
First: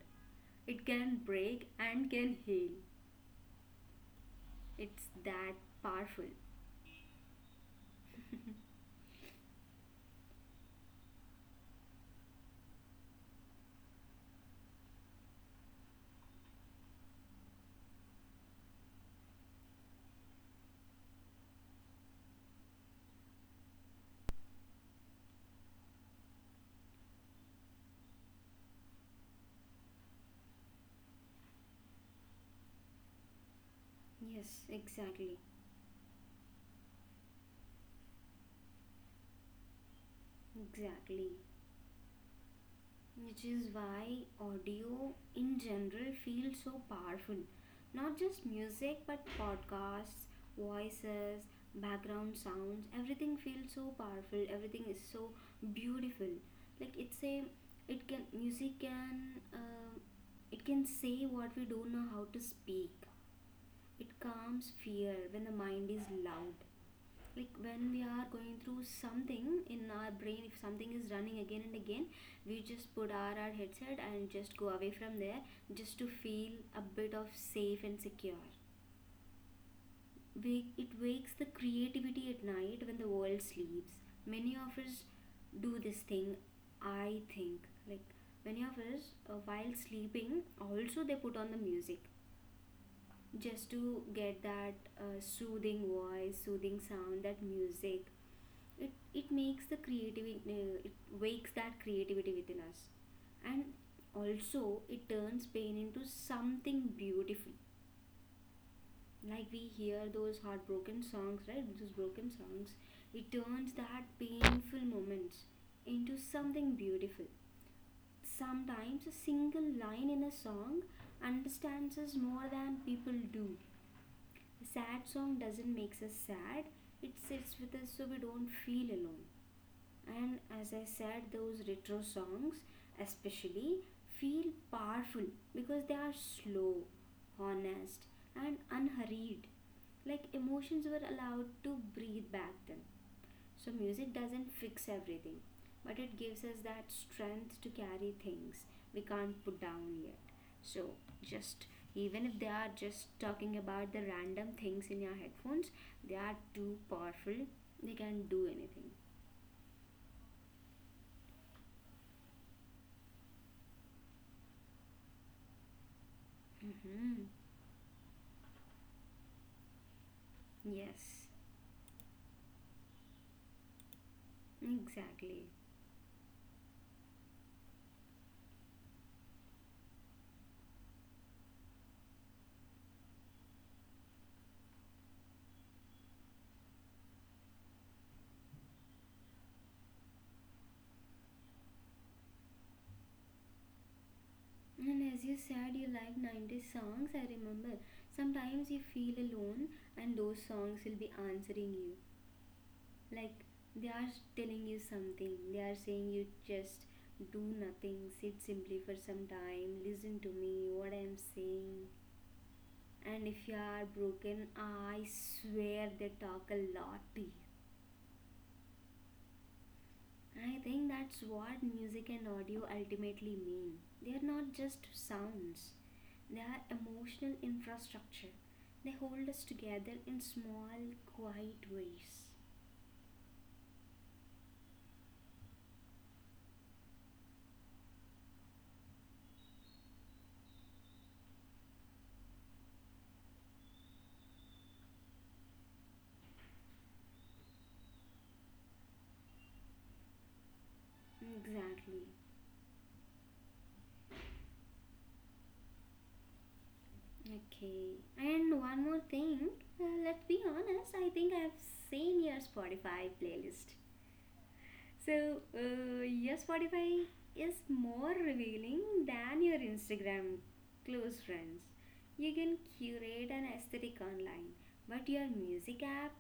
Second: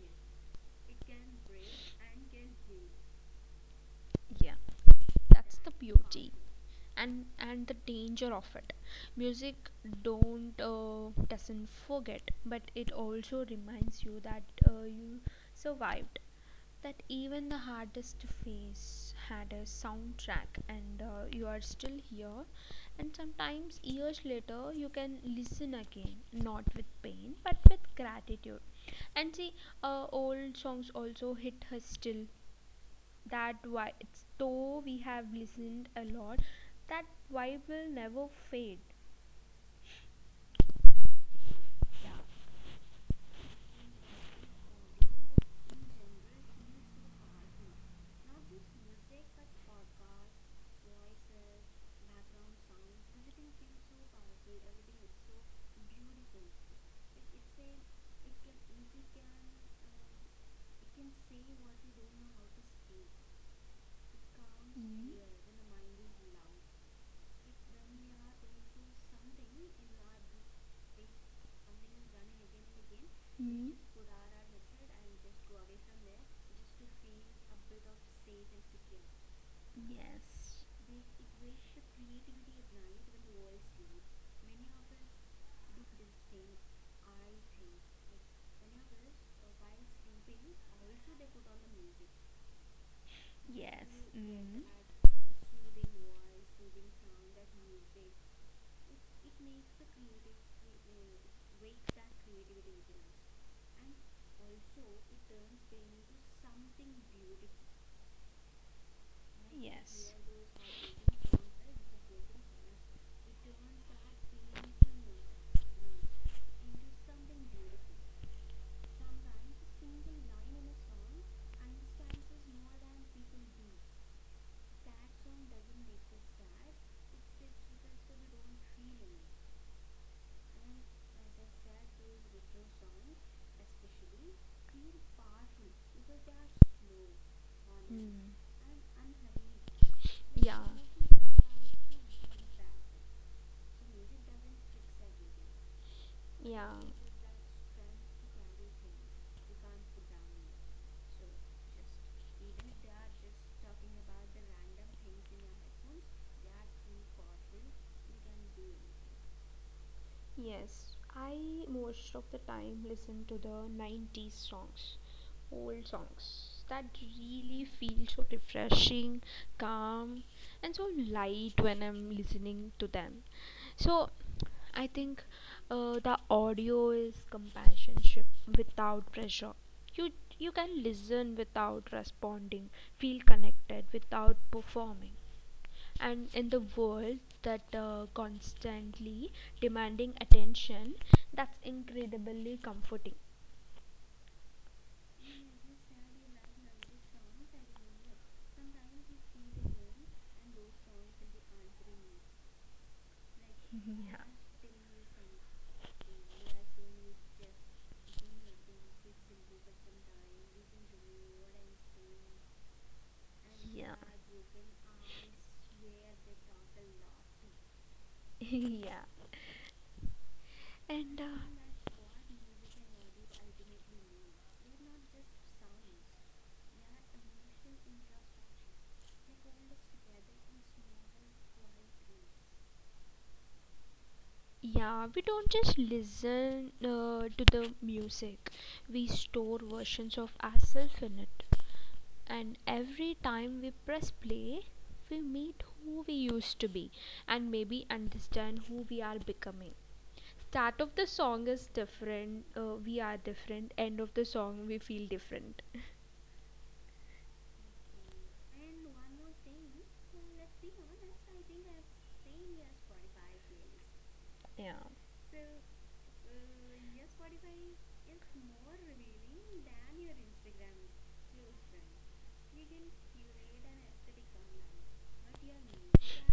S1: It can break and can heal.
S2: Yeah.
S1: It's
S2: That's
S1: that
S2: the
S1: powerful.
S2: beauty and the danger of it. Music don't doesn't forget, but it also reminds you that you survived. That even the hardest phase had a soundtrack and you are still here. And sometimes years later you can listen again, not with pain but with gratitude. And see, old songs also hit us still. That why it's,
S1: Yes,
S2: though we have
S1: exactly.
S2: listened a lot, that vibe will never fade.
S1: Exactly. Which is why audio in general feels so powerful. Not just music, but podcasts, voices, background sounds, everything feels so powerful. Everything is so beautiful. Like it's a, it can music can, it can say what we don't know how to speak. It calms fear
S2: Mm.
S1: when the mind is loud, like when we are going through something in our brain, if something is running again and again, we just put our
S2: Hmm.
S1: headset and just go away from there, just to feel a bit of safe and secure. Wake,
S2: Yes.
S1: it wakes the creativity at night when the world sleeps. Many of us do this thing, I think. Like many of us while sleeping also they put on the music, just to get that soothing voice, soothing sound, that music, it makes the creativity it wakes that creativity within us. And also it turns pain into something beautiful. Like we hear those heartbroken songs, right, those broken songs, it turns that painful moments into something beautiful. Sometimes a single line in a song understands us more than people do. A sad song doesn't make us sad, it sits with us so we don't feel alone. And as I said, those retro songs especially feel powerful, because they are slow, honest, and unhurried. Like emotions were allowed to breathe back then. So music doesn't fix everything, but it gives
S2: Yeah.
S1: us that strength to carry things we can't put down yet. So just, even if they are just talking about the random things in your headphones, they are too powerful, they can do anything.
S2: Yes, I most of the time listen to the 90s songs, old songs that
S1: Hmm.
S2: really feel so refreshing, calm, and so
S1: Yes,
S2: light when I'm listening to them. So I think
S1: exactly.
S2: the audio is companionship without pressure. You you can listen without responding, feel connected without performing, and in the world that constantly demanding attention, that's incredibly comforting.
S1: And as you said, you like 90s songs, I remember. Sometimes you feel alone, and those songs will be answering you. Like they are telling you something, they are saying you just do nothing, sit simply for some time, listen to me, what I'm saying. And if you
S2: Yeah.
S1: are broken, I swear they talk a lot to you.
S2: Yeah,
S1: I think
S2: and
S1: that's what music and audio ultimately mean. They are not just sounds, they are emotional infrastructure. They hold us together in small, quiet ways.
S2: yeah, we don't just listen to the music, we store versions of ourselves in it, and every time we press play, we meet who we used to be and maybe understand who we are becoming. Start of the song is
S1: Exactly.
S2: different, we are different, end of the song we feel different.
S1: Okay. And one more thing. Let's be honest. I think I've seen your Spotify playlist.
S2: Yeah.
S1: So your Spotify is more revealing than your Instagram close friends. You can curate an aesthetic online, but your music app,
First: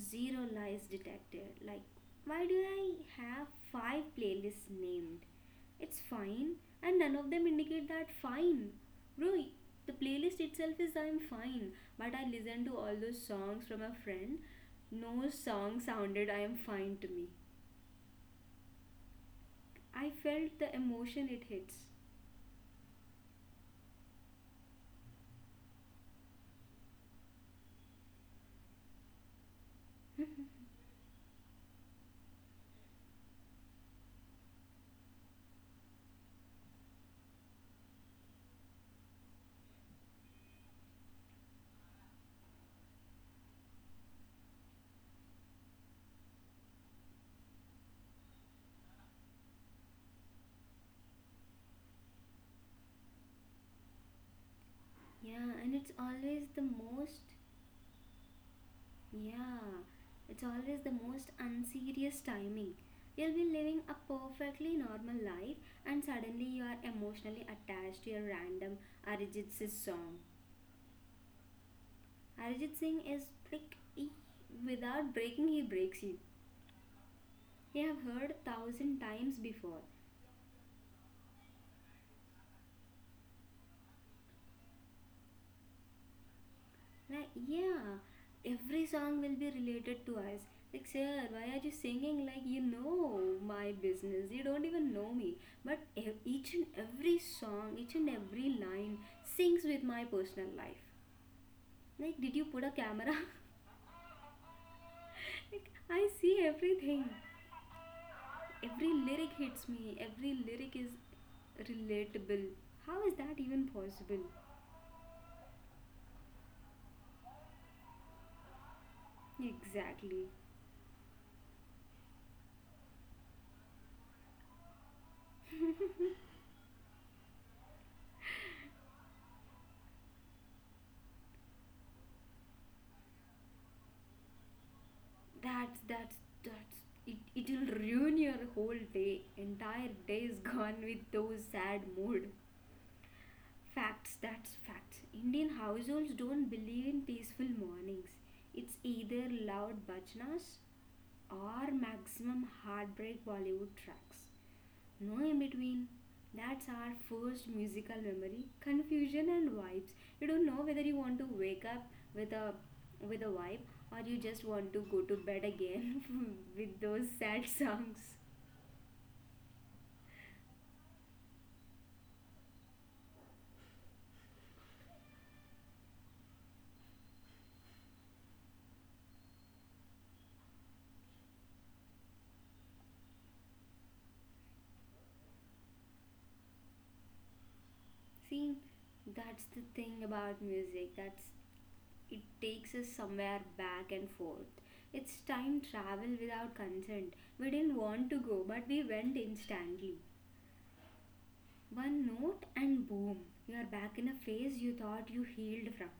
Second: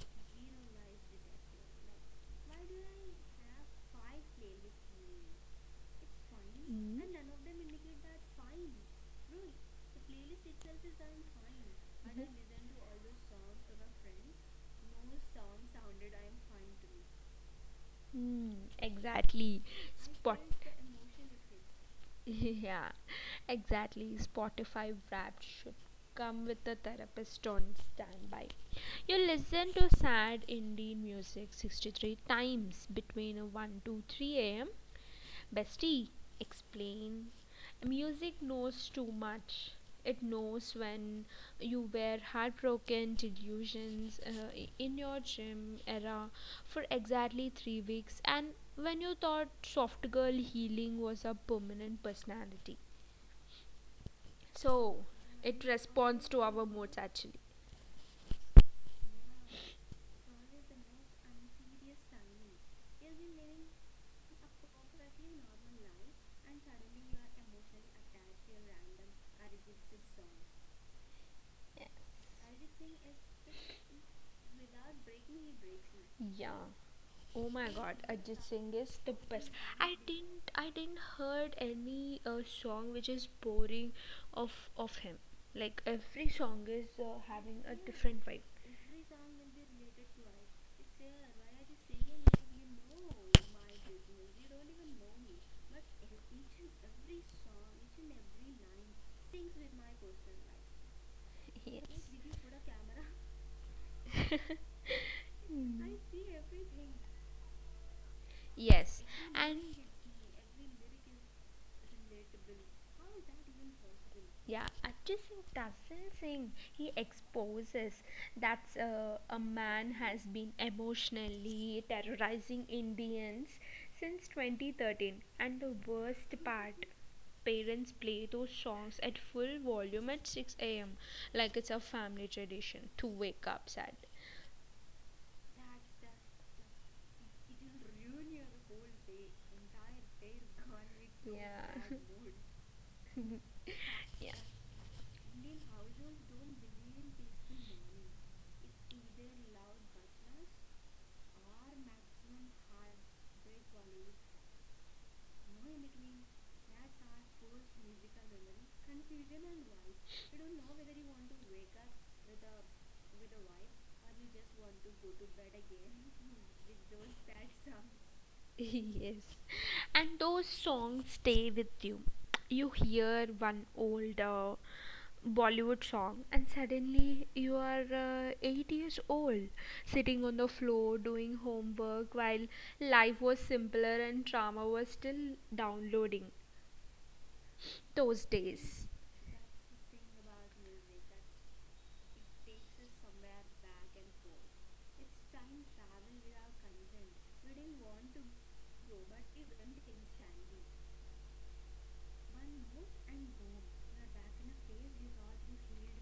S1: zero lies detected. Like, why do I have 5 playlists named? It's fine, and
S2: Mm.
S1: none of them indicate that fine. Bro, the playlist itself is I'm
S2: I
S1: fine, but I
S2: Mhm.
S1: listened to all those songs from a friend. No song sounded I am fine to me.
S2: Hmm, exactly.
S1: I
S2: Spot.
S1: felt the emotion it hits.
S2: Yeah, exactly. Spotify Wrapped should come with a therapist on standby. You listen to sad Indian music 63 times between 1 to 3 a.m. Bestie, explain. Music knows too much. It knows when you were heartbroken, delusions in your gym era for exactly 3 weeks, and when you thought soft girl healing was a permanent personality. So,
S1: Yeah, and it's
S2: it
S1: always
S2: responds
S1: the
S2: to our
S1: most,
S2: moods actually.
S1: yeah, it's always the most unserious timing. You'll be living a perfectly normal life and suddenly you are emotionally attached to your random Arijit Singh song. Arijit Singh is like, he, without breaking, he breaks you.
S2: Yeah. Oh
S1: You
S2: my
S1: have
S2: god,
S1: heard a
S2: Ajit
S1: thousand
S2: Singh is
S1: times
S2: the best.
S1: before.
S2: I didn't heard any song which is boring of him. Like every song is
S1: Like,
S2: having a
S1: yeah,
S2: different vibe.
S1: every song will be related to us. Like, sir, why are you singing like you know my business? You don't even know me. But each and every song, each and every line sings with my personal life. Like, did you
S2: Yes.
S1: put a camera? Like, I see everything. Every lyric
S2: Yes.
S1: hits
S2: And
S1: me, every lyric is relatable. How is that even possible?
S2: yeah, Ajay Singh doesn't sing. He exposes that a man
S1: Exactly.
S2: has been emotionally terrorizing Indians since 2013. And the worst part, parents play those songs at full volume at 6 a.m., like it's a family tradition to wake up sad.
S1: That's that's it. It'll ruin your whole day. Entire day is gone with those sad
S2: Yeah.
S1: mood. Facts.
S2: Yeah.
S1: That's facts. Indian households don't believe in peaceful mornings. It's either loud bhajnas or maximum heartbreak Bollywood tracks, no in between. That's our first musical memory, confusion and vibes. You don't know whether you want to wake up with a with a vibe or you just want to go to bed again with those sad songs.
S2: Yes. And those songs stay with you. You hear one old Bollywood song, and suddenly you are 8 years old, sitting on the floor doing homework while life was simpler and drama was still downloading those
S1: See,
S2: days.
S1: that's the thing about music. That's it takes us somewhere back and forth. It's time travel without consent. We didn't want to go, but we went instantly. One note and boom, you are back in a phase you thought you healed from.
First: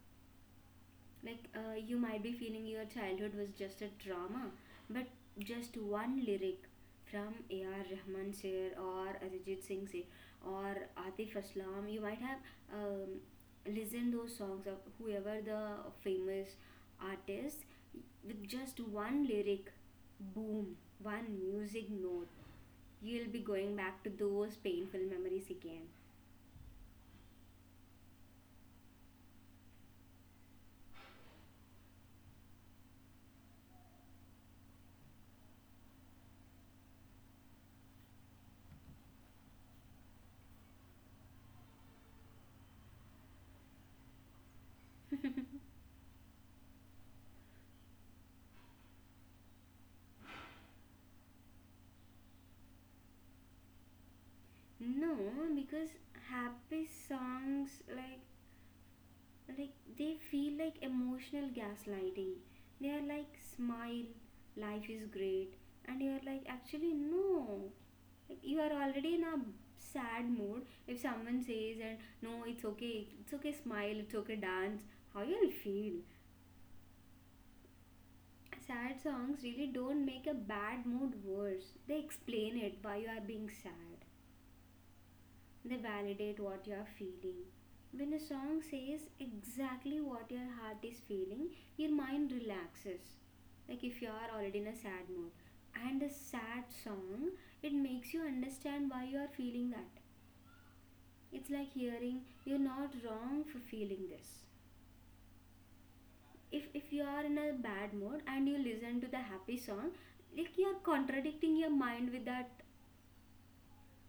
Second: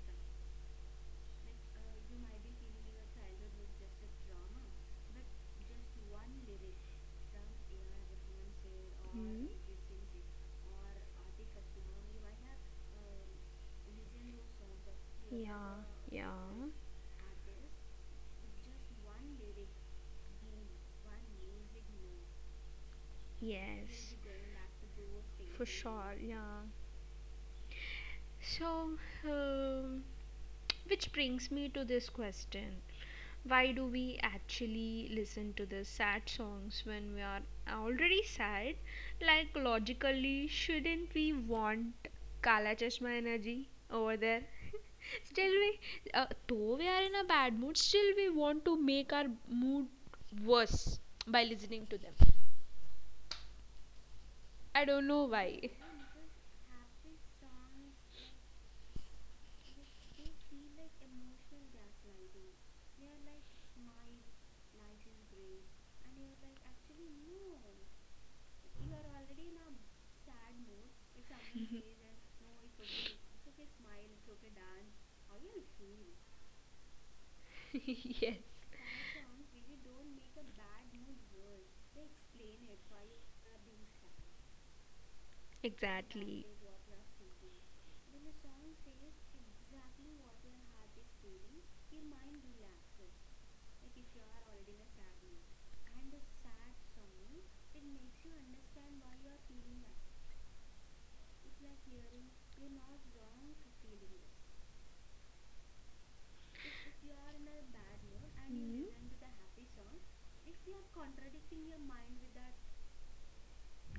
S1: Like, you might be feeling your childhood was just a drama, but just one lyric from A.R. Rahman sir or
S2: Hmm?
S1: Arijit Singh sir or Atif Aslam, you might have um, listened those songs of whoever the
S2: Yeah, yeah,
S1: famous artist with just one lyric, boom, one music note, you'll be going back to
S2: yes.
S1: those painful memories
S2: For
S1: again.
S2: sure, yeah. So, um, which brings me to this question. Why do we actually listen to the sad songs when we are already sad? Like, logically, shouldn't we want Kala Chashma energy over there? Still, we, though we are in a bad mood, still we want to make our mood worse by listening to them. I don't
S1: No,
S2: know why.
S1: because happy songs like they feel like emotional gaslighting. They are like, smile, life is great, and you are like, actually no, like you are already in a sad mood. If someone says and no, it's okay, it's okay, smile, it's okay, dance, how you'll feel?
S2: Yes.
S1: Sad songs really don't make a bad mood worse, they explain it, why you are being sad. They validate
S2: Exactly.
S1: what you are feeling. When a song says exactly what your heart is feeling, your mind relaxes. Like if you are already in a sad mood and a sad song, it makes you understand why you are feeling that. It's like hearing, you're not wrong for feeling this. If you are in a bad mood and you
S2: Mhm.
S1: listen to the happy song, like you're contradicting your mind with that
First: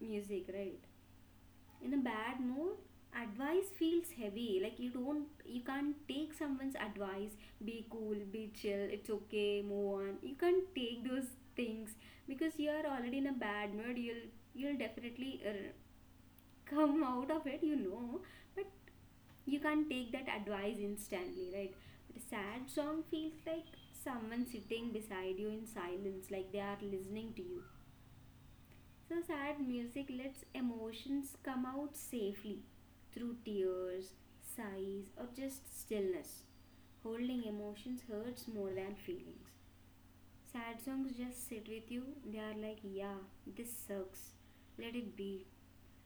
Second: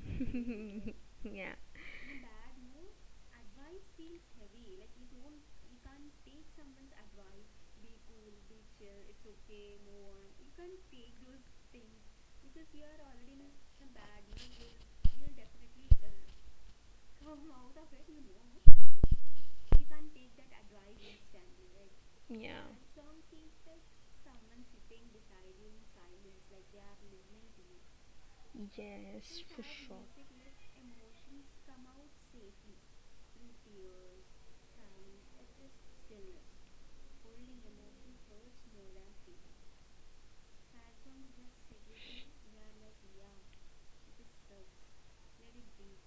S1: music, right?
S2: Yeah,
S1: In a bad mood, advice feels heavy. Like you don't you can't take someone's advice, be cool, be chill, it's okay, move on. You can't take those things because you are already in a bad mood. You'll definitely come out of it. But you can't take that advice instantly, right? But a
S2: yeah,
S1: sad song feels like someone sitting beside you in silence, like they are listening to you. So
S2: yes,
S1: sad
S2: for sure.
S1: music lets emotions come out safely through tears, sighs, or just stillness. Holding emotions hurts more than feelings. Sad songs just sit with you. They are like, yeah, this sucks, let it be.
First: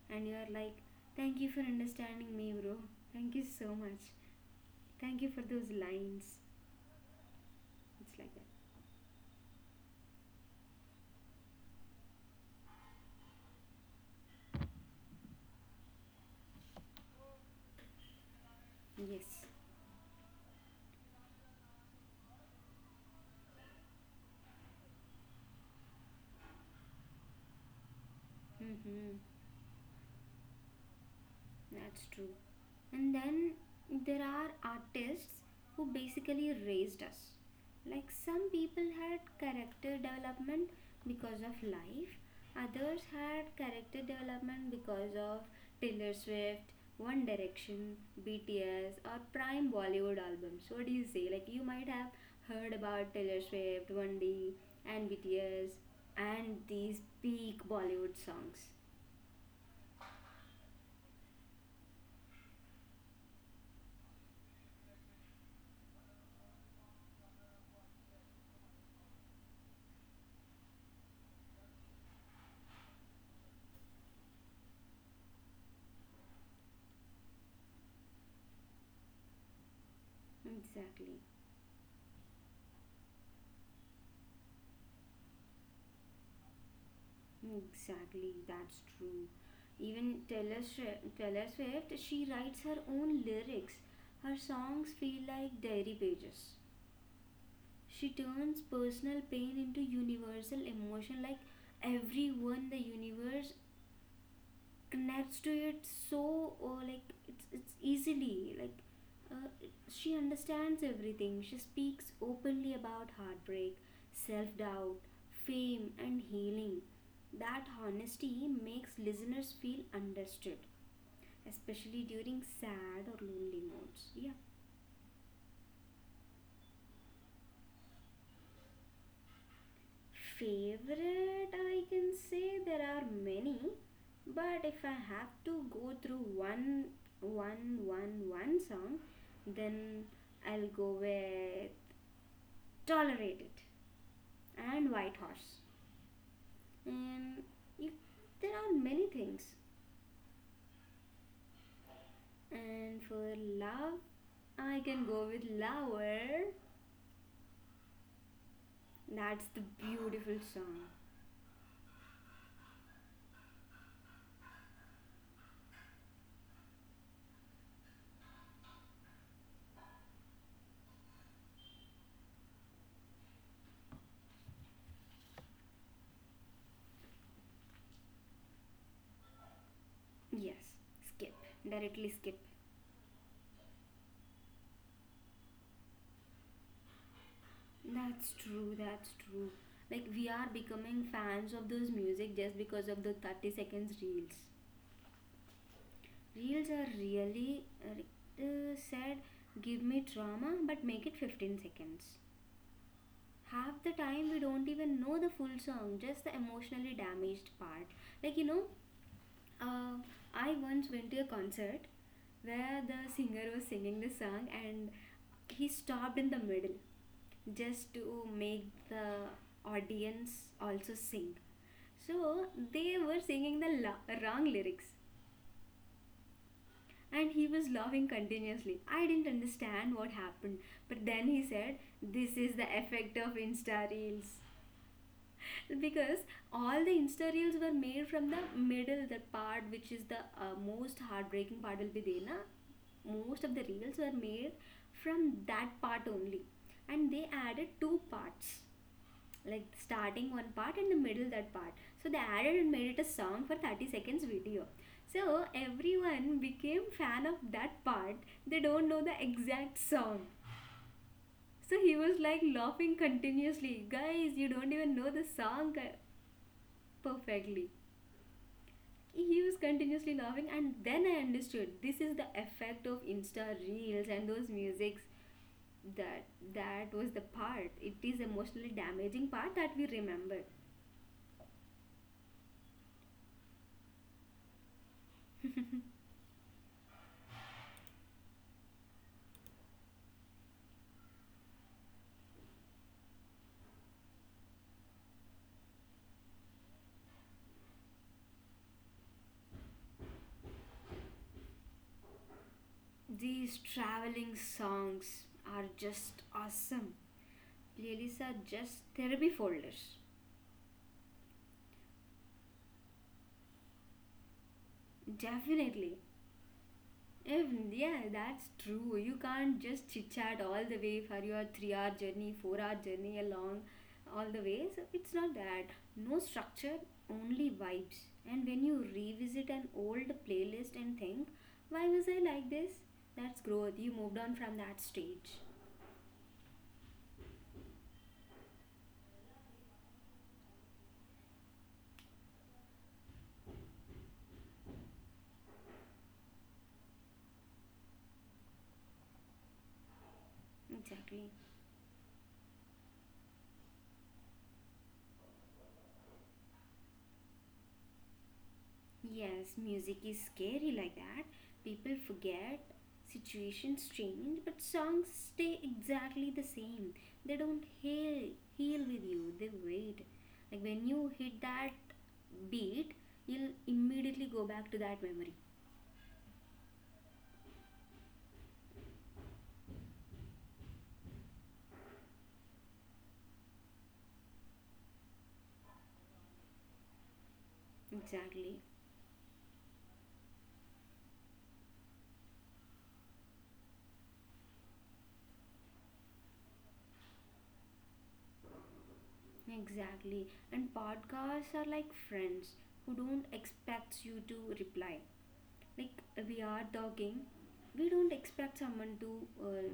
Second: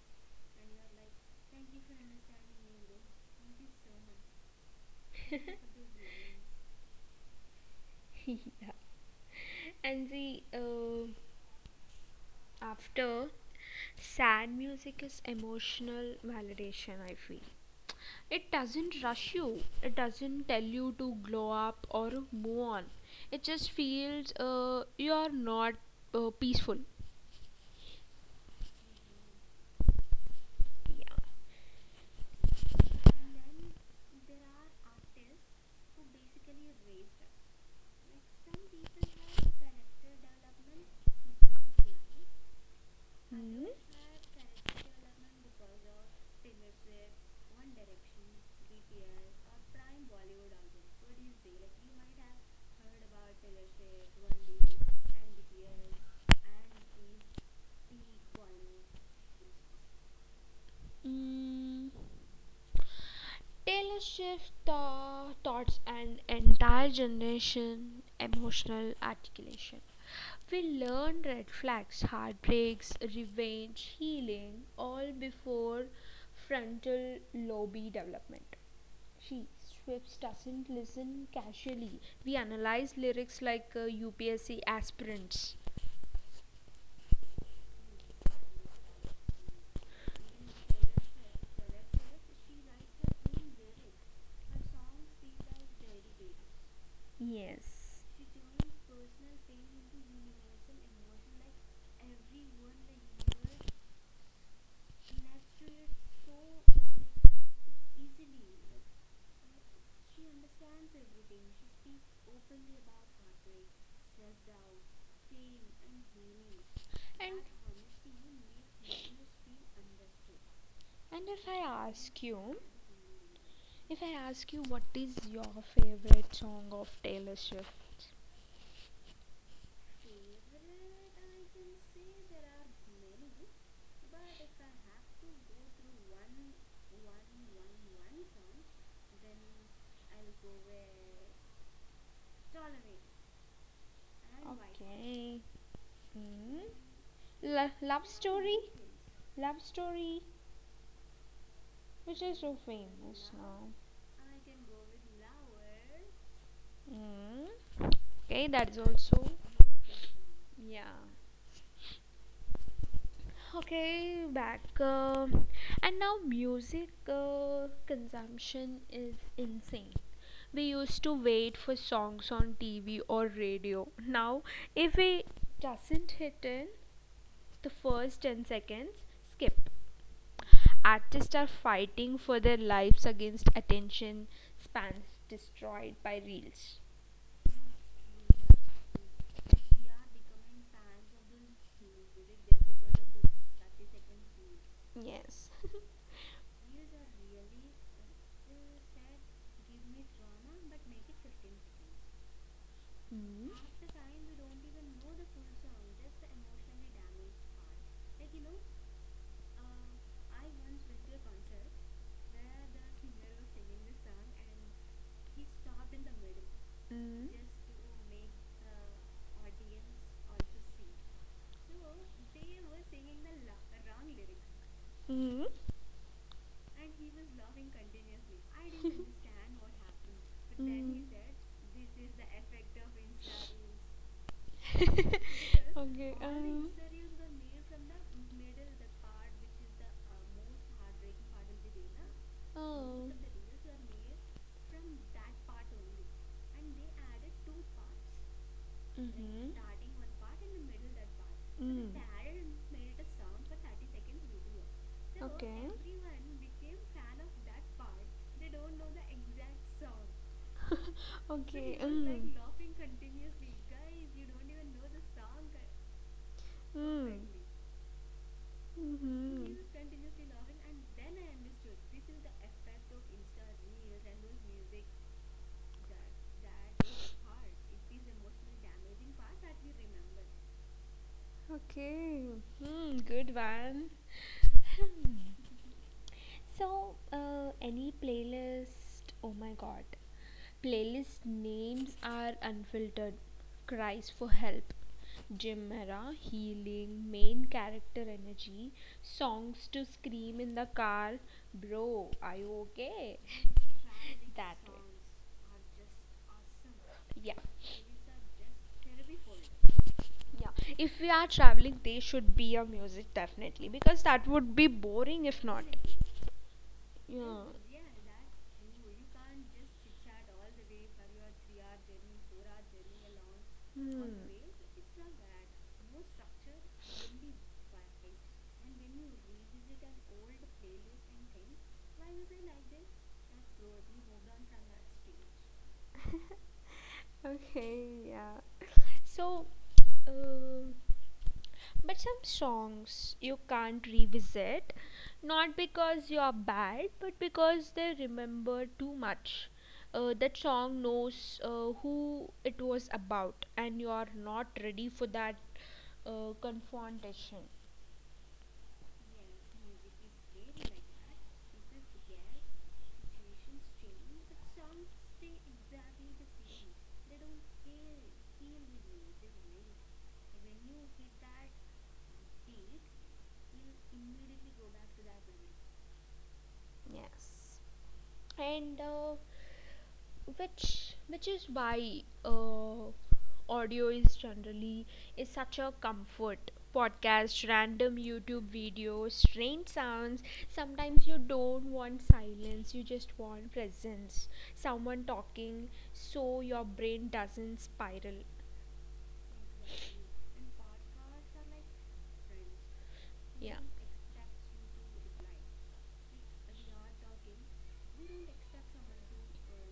S1: And you are like, thank you for understanding me, bro. Thank you so much. Thank you for those lines. It's like that.
S2: Yeah. And the after, sad music is emotional validation, I feel. It doesn't rush
S1: Yes.
S2: you, it doesn't tell you to glow up or move on. It just feels you are not peaceful.
S1: Mm-hmm.
S2: Yeah.
S1: That's true. And then there are artists who basically raised us. Like some people had character development because of life, others had
S2: Hmm?
S1: character development because of Taylor Swift, One Direction, BTS, or prime Bollywood albums. What do you say? Like you might have heard about Taylor Swift, 1D, and BTS, and these peak Bollywood songs.
S2: Mm. Taylor Swift taught an entire generation emotional articulation. We learn red flags, heartbreaks, revenge, healing, all before frontal lobe development. She Swift doesn't
S1: Exactly.
S2: listen casually. We analyze lyrics like UPSC aspirants.
S1: Exactly, that's true. Even Taylor Swift, she writes her own lyrics. Her songs feel like diary pages.
S2: Yes.
S1: She turns personal pain into universal emotion, like everyone, the universe connects to it. So like it's easily like uh, she understands everything. She speaks openly about heartbreak, self doubt, fame, and healing. That
S2: And
S1: honesty makes listeners feel understood,
S2: and If I
S1: especially during
S2: ask you,
S1: sad or lonely moods. Yeah.
S2: What is your favorite song of Taylor Swift?
S1: Favorite, I can say there are many, but if I have to go through one, one song, then I'll go with "Tolerate It" and "White Horse."
S2: Okay. Mm.
S1: And you, there
S2: Love
S1: are many
S2: story?
S1: things.
S2: Love story, which is
S1: And
S2: so
S1: for
S2: famous
S1: love,
S2: now.
S1: I can go with "Lover."
S2: Mm. Okay, that's
S1: That's the
S2: also.
S1: beautiful song.
S2: Yeah. Okay, back. And now music consumption is insane. We used to wait for songs on TV or radio. Now, if it doesn't hit in the first 10 seconds, skip.
S1: Yes, skip,
S2: Artists are
S1: directly skip.
S2: fighting for their lives against attention spans destroyed by reels.
S1: That's true, that's true. Like we are becoming fans of those music just because of the 30 seconds reels.
S2: Yes.
S1: Reels are really said, give me drama but make it 15 seconds.
S2: Mm.
S1: Half the time we don't even know the full song, just the emotionally damaged part. Like you know, uh, I once went to a concert where the singer was singing the song and he stopped in the middle
S2: Mm.
S1: just to make the audience also sing. So they were singing the wrong lyrics
S2: Mm.
S1: and he was laughing continuously. I didn't understand what happened, but
S2: Mm.
S1: then he
S2: Mm.
S1: said, this is the effect of Insta Reels.
S2: Insta. Because,
S1: Because
S2: okay.
S1: all the Insta Reels were made from the middle, the part which is the most heartbreaking part will be there. Na? Most of the reels were made from that part only, and they added two parts,
S2: Most of
S1: like
S2: the...
S1: starting one part and the middle that part, so they added and made it a song for 30 seconds video, so everyone became fan of that part. They don't know the exact song.
S2: So,
S1: So he was like laughing continuously, guys, you don't even know the song perfectly.
S2: he...
S1: He was continuously laughing,
S2: Mm-hmm.
S1: and then I understood, this is the effect of Insta Reels and those musics. that that was the part. It is emotionally damaging part that we remember.
S2: Okay. Hmm, good one. Hmm. So, any playlist? Oh my god. Playlist names are unfiltered. Cries for help. Gym era, healing, main character energy, songs to scream in the car. Bro, are you okay?
S1: These traveling
S2: That way.
S1: songs are just awesome.
S2: Yeah,
S1: Playlists are just therapy folders.
S2: yeah. If we are traveling, they should be a music definitely because that would be boring if
S1: Definitely.
S2: not.
S1: If,
S2: Yeah. Well,
S1: yeah, that's true. You can't just chit chat all the way for your 3 hour journey, 4 hour journey along all the
S2: hmm.
S1: way. So it's not that. No structure, only vibes. And when you revisit an old playlist and think, why was I like this? That's growth. You moved on from that stage.
S2: Okay, yeah. So, um, but some songs you can't revisit, not because you are bad, but because they remember too much. That song
S1: Exactly.
S2: knows who it was about, and you are not ready for that confrontation.
S1: Yes, music is scary like that. People forget, situations change, but songs stay exactly the same. They don't heal, heal with you, they wait. Like when you hit that beat, you'll immediately go back to that memory.
S2: Yes, and which is why audio is generally is such a comfort. Podcast, random
S1: Exactly,
S2: YouTube videos, strange sounds. Sometimes you don't want silence, you just want presence. Someone talking, so your brain doesn't spiral.
S1: exactly. And podcasts are like friends who don't expect you to reply. Like we are talking, we don't expect someone to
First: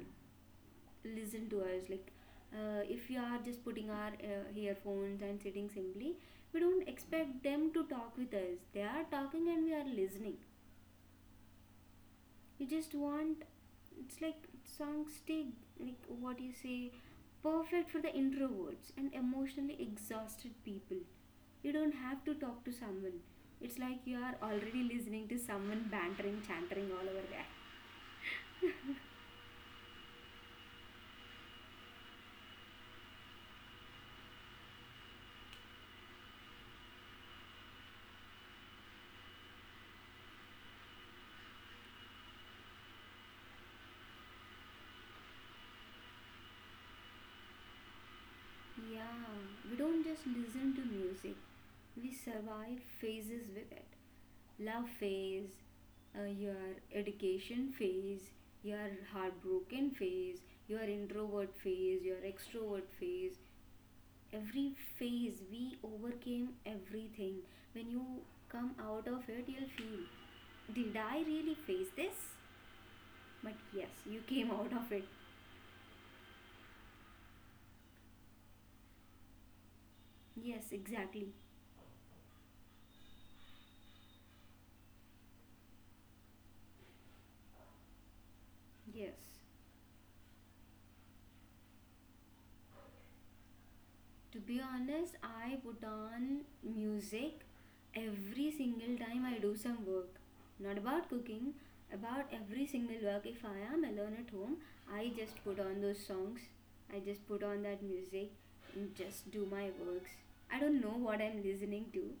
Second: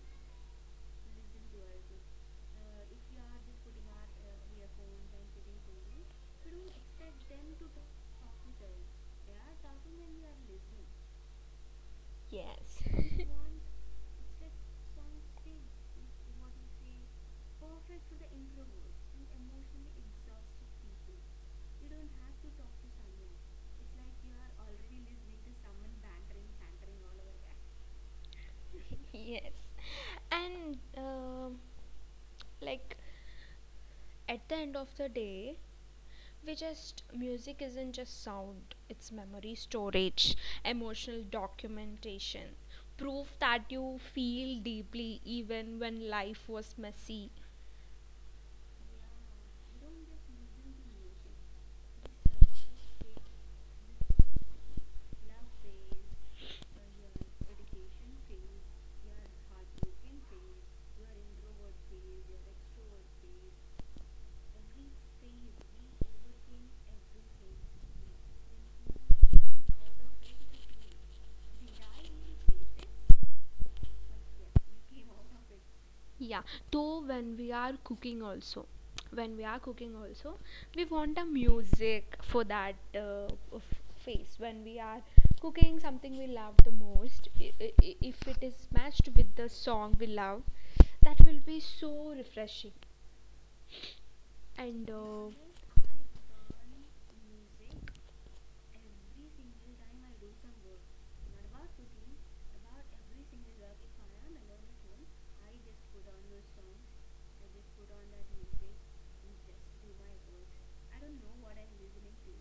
S1: listen to us. Like if we are just putting our earphones and sitting simply, we don't expect them to talk with us. They are talking and we are listening. We
S2: Yes.
S1: just want, it's like songs stay, like what you say, perfect for the introverts and emotionally exhausted people. You don't have to talk to someone. It's like you are already listening to someone bantering chantering all over there.
S2: Yes. And like, at the end of the day, we just music isn't just sound, it's memory storage, emotional documentation, proof that you feel deeply even when life was messy.
S1: Yeah, we don't just listen to music, we survive phases with it. Love phase, your education phase, your heartbroken phase, your introvert phase, your extrovert phase. Every phase, we overcame everything. When you come out of it, you'll feel, did I really face this? But yes, you came out of it.
S2: Yeah, though when we are cooking also, when we are cooking also, we
S1: Yes,
S2: want a
S1: exactly.
S2: music for that f- phase when we are cooking something we love the most. If it is matched with
S1: Yes.
S2: the song we love, that will be so refreshing.
S1: To
S2: And
S1: be honest, I put on music every single time I do some work. Not about cooking, about every single work. If I am alone at home, I just put on those songs. I just put on that music and just do my works. I don't know what I'm listening to.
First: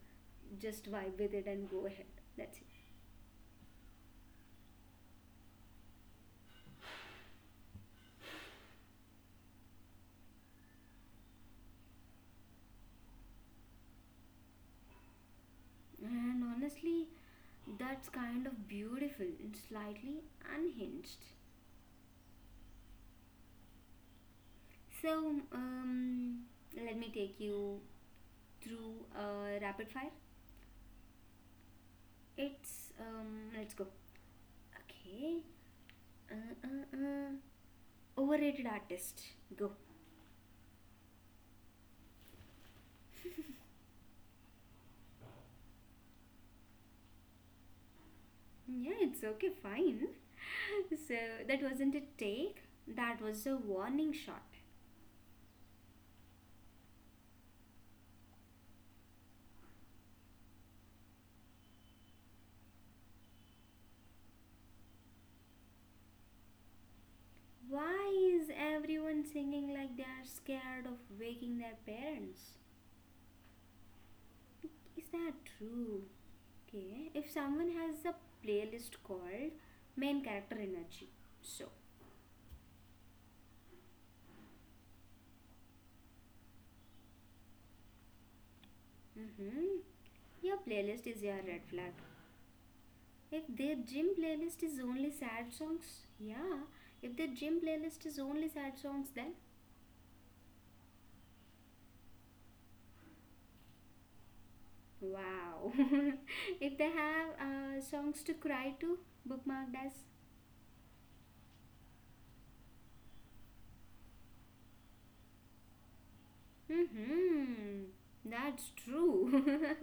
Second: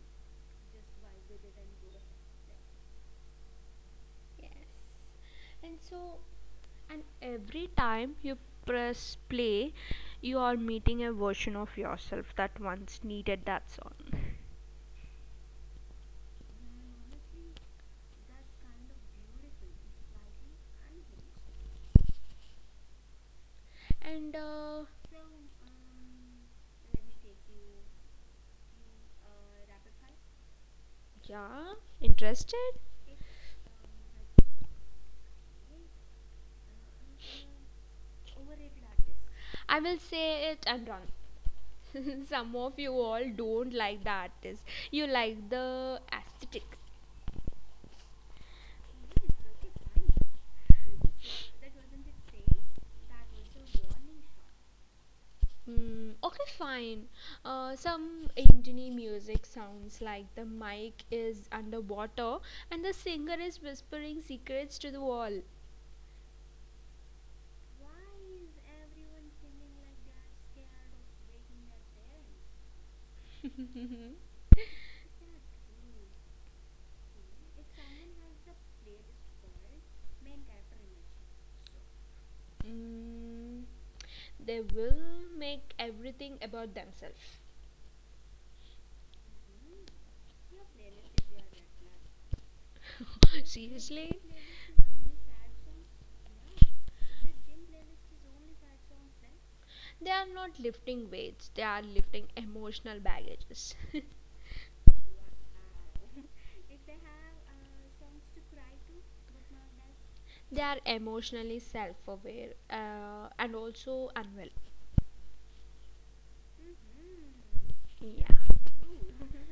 S1: Just vibe with it and go ahead. That's it.
S2: Yes. and so and every time you press play, you are meeting a version of yourself that once needed that song.
S1: And honestly, that's kind of beautiful and slightly unhinged.
S2: And
S1: So, let me take you through rapid fire?
S2: yeah, interested?
S1: It's Let's go. Okay. Uh, uh, uh. Overrated artist. Go.
S2: I will say it and run. Some of you all don't like the artist. You like the aesthetic.
S1: Yeah, it's okay. Fine. So that wasn't a take. That was a warning shot.
S2: Mm, okay, fine. Some indie music sounds like the mic is underwater and the singer is whispering secrets to the wall.
S1: Why is everyone singing like they are scared of waking their parents?
S2: Mm,
S1: Is that true? Okay. If someone has a playlist called Main Character Energy, so
S2: they will make everything about themselves.
S1: mm-hmm, your playlist is your red flag. If their gym
S2: Seriously?
S1: playlist is only sad songs, yeah. If their gym playlist is only sad songs, then
S2: They are not lifting weights, they are lifting emotional baggages.
S1: wow. If they have songs to cry to, bookmarked as,
S2: They are emotionally self aware and also unwell.
S1: hmm,
S2: Yeah.
S1: that's true.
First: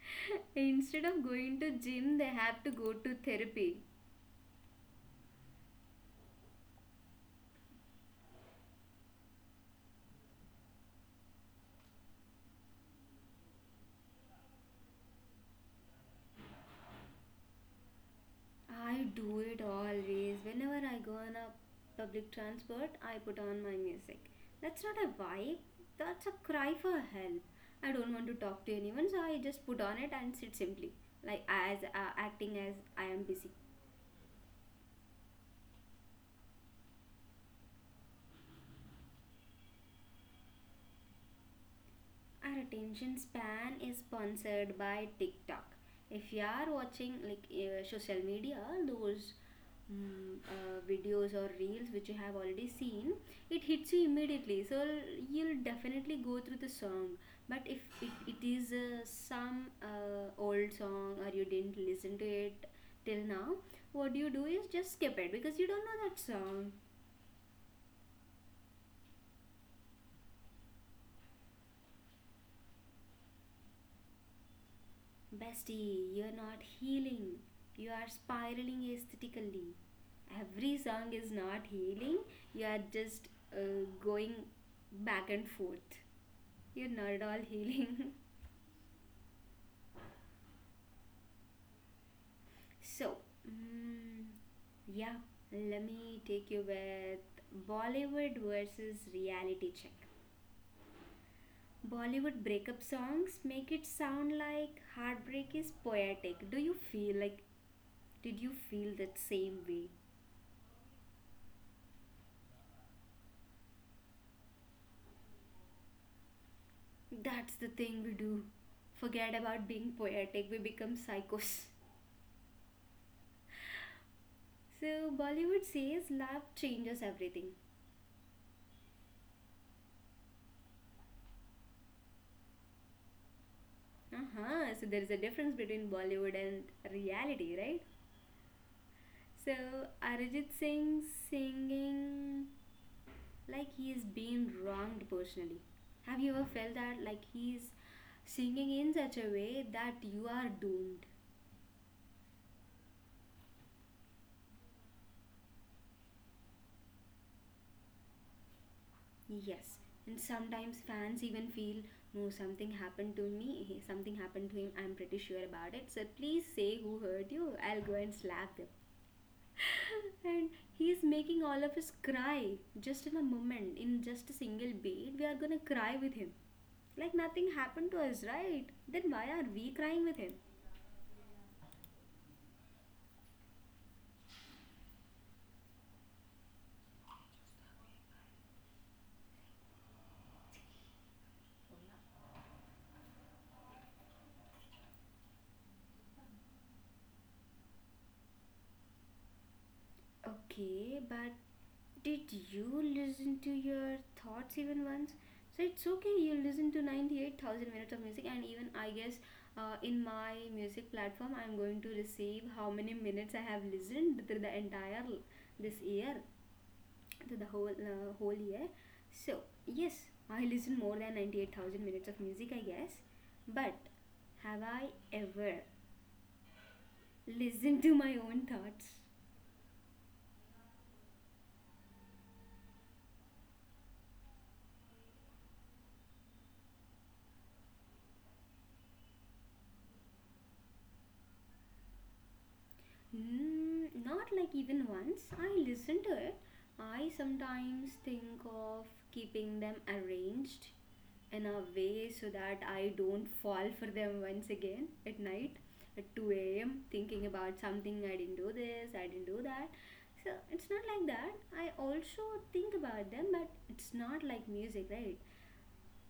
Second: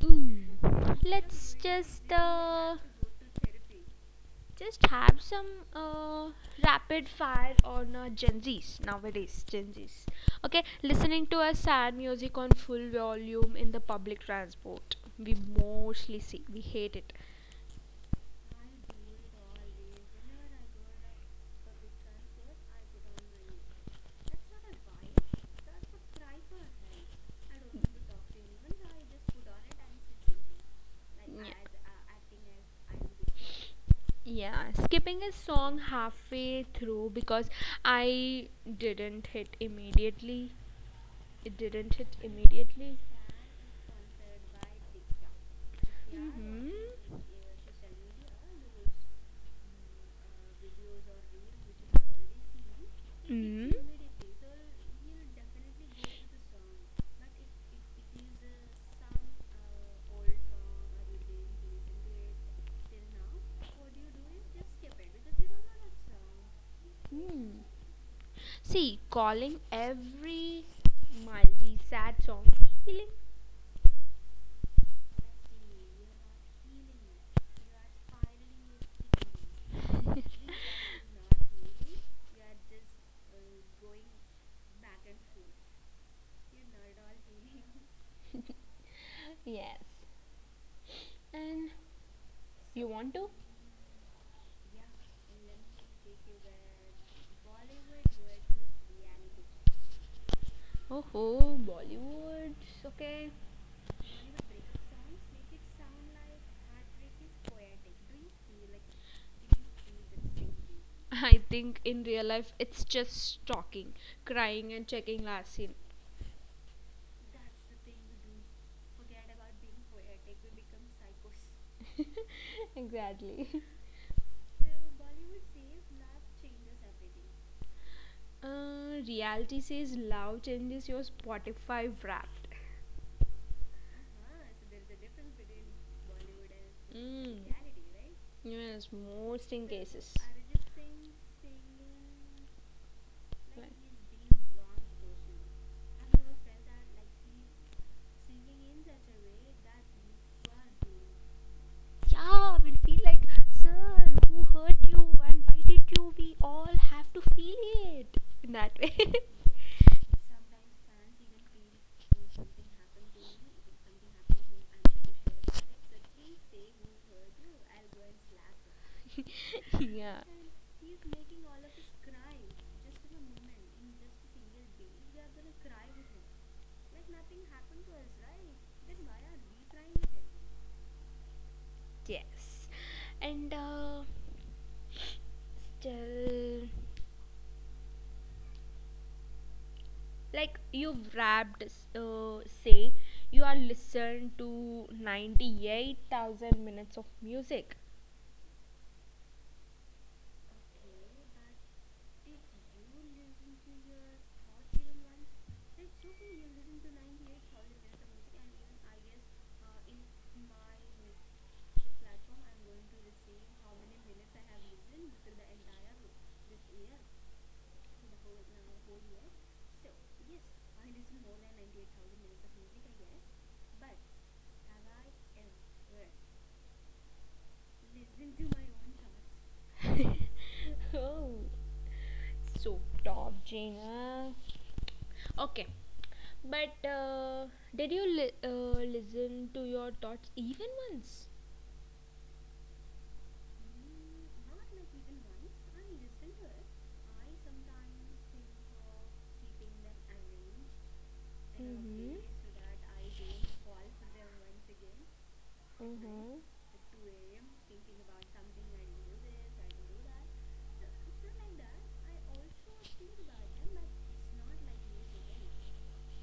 S2: Mm.
S1: Instead of
S2: Let's
S1: going to
S2: just
S1: gym, they have to
S2: uh,
S1: go to therapy.
S2: just have some uh, rapid fire on Gen Zs nowadays. Gen Zs, okay, listening to a sad music on full volume in the public transport. We mostly see. We hate it.
S1: I do it always. Whenever I go on a public transport, I put on my music. That's not a vibe, that's a cry for help. I don't want to talk to anyone, so I just put on it and sit simply, like as acting as I am
S2: Yeah.
S1: busy.
S2: Yeah, skipping a song halfway through because I didn't hit immediately. It didn't
S1: Our
S2: hit
S1: attention
S2: immediately.
S1: span is sponsored by TikTok. If you are watching
S2: Mm-hmm.
S1: like social media, those videos or reels which you have already seen, it hits you
S2: Mm-hmm.
S1: immediately. So you'll definitely go through the song. But if it is some old song or you didn't listen to it till now, what you do is just skip it because you don't know that song.
S2: Mm. See, calling every Maldi sad song healing.
S1: Bestie, you're not healing. You are spiraling aesthetically. Every song is not healing. You are just going back and forth. You're not at all healing.
S2: Yes. And
S1: So,
S2: you want to?
S1: mm, yeah, let me take you with Bollywood versus reality check.
S2: Oh, ho,
S1: Bollywood breakup
S2: Bollywood,
S1: songs
S2: okay.
S1: make it sound like heartbreak is poetic. Do you feel like, did you feel that same way?
S2: I think in real life it's just talking, crying, and checking last scene.
S1: That's the thing we do. Forget about being poetic, we become psychos.
S2: Exactly.
S1: So, Bollywood says love changes everything.
S2: Reality says love changes your Spotify wrapped.
S1: Uh huh. So, there is a difference between Bollywood and reality,
S2: Mm.
S1: right?
S2: Yes,
S1: So,
S2: most in cases.
S1: Arijit Singh singing like he is being
S2: Like-
S1: wronged personally. Have you ever felt that like he is singing in such a way that you are doomed?
S2: Yeah, we'll feel like, sir, who hurt you and why did you? We all have to feel it in that way.
S1: Yes, and sometimes fans even feel, no, something happened to me, something happened to him, I'm pretty sure about it. So please say who hurt you, I'll go and slap them.
S2: Yeah.
S1: And he's making all of us cry just in a moment, in just a single beat. We are gonna cry with him. Like nothing happened to us, right? Then why are we crying with him?
S2: Yes. And still, like you've wrapped, say, you are listened to 98,000 minutes of music.
S1: Okay, but did you listen to your thoughts even once? So it's okay, you listen to 98,000 minutes of music, and even I guess in my music platform, I'm going to receive how many minutes I have listened through the entire this year, to the whole year. So yes, I listen more than 98,000 minutes of music, I guess. But have I ever listened to my own thoughts?
S2: Oh, so top, Jaina. Okay, but did you listen to your thoughts even once?
S1: Not like even once. I listen to it. I sometimes think of keeping them arranged in a way
S2: Mm-hmm.
S1: so that I don't fall for them once again at night at
S2: Mm-hmm.
S1: 2 a.m., thinking about something. I didn't do this, I didn't do that. So it's not like that. I also think about them, but it's not like music, right?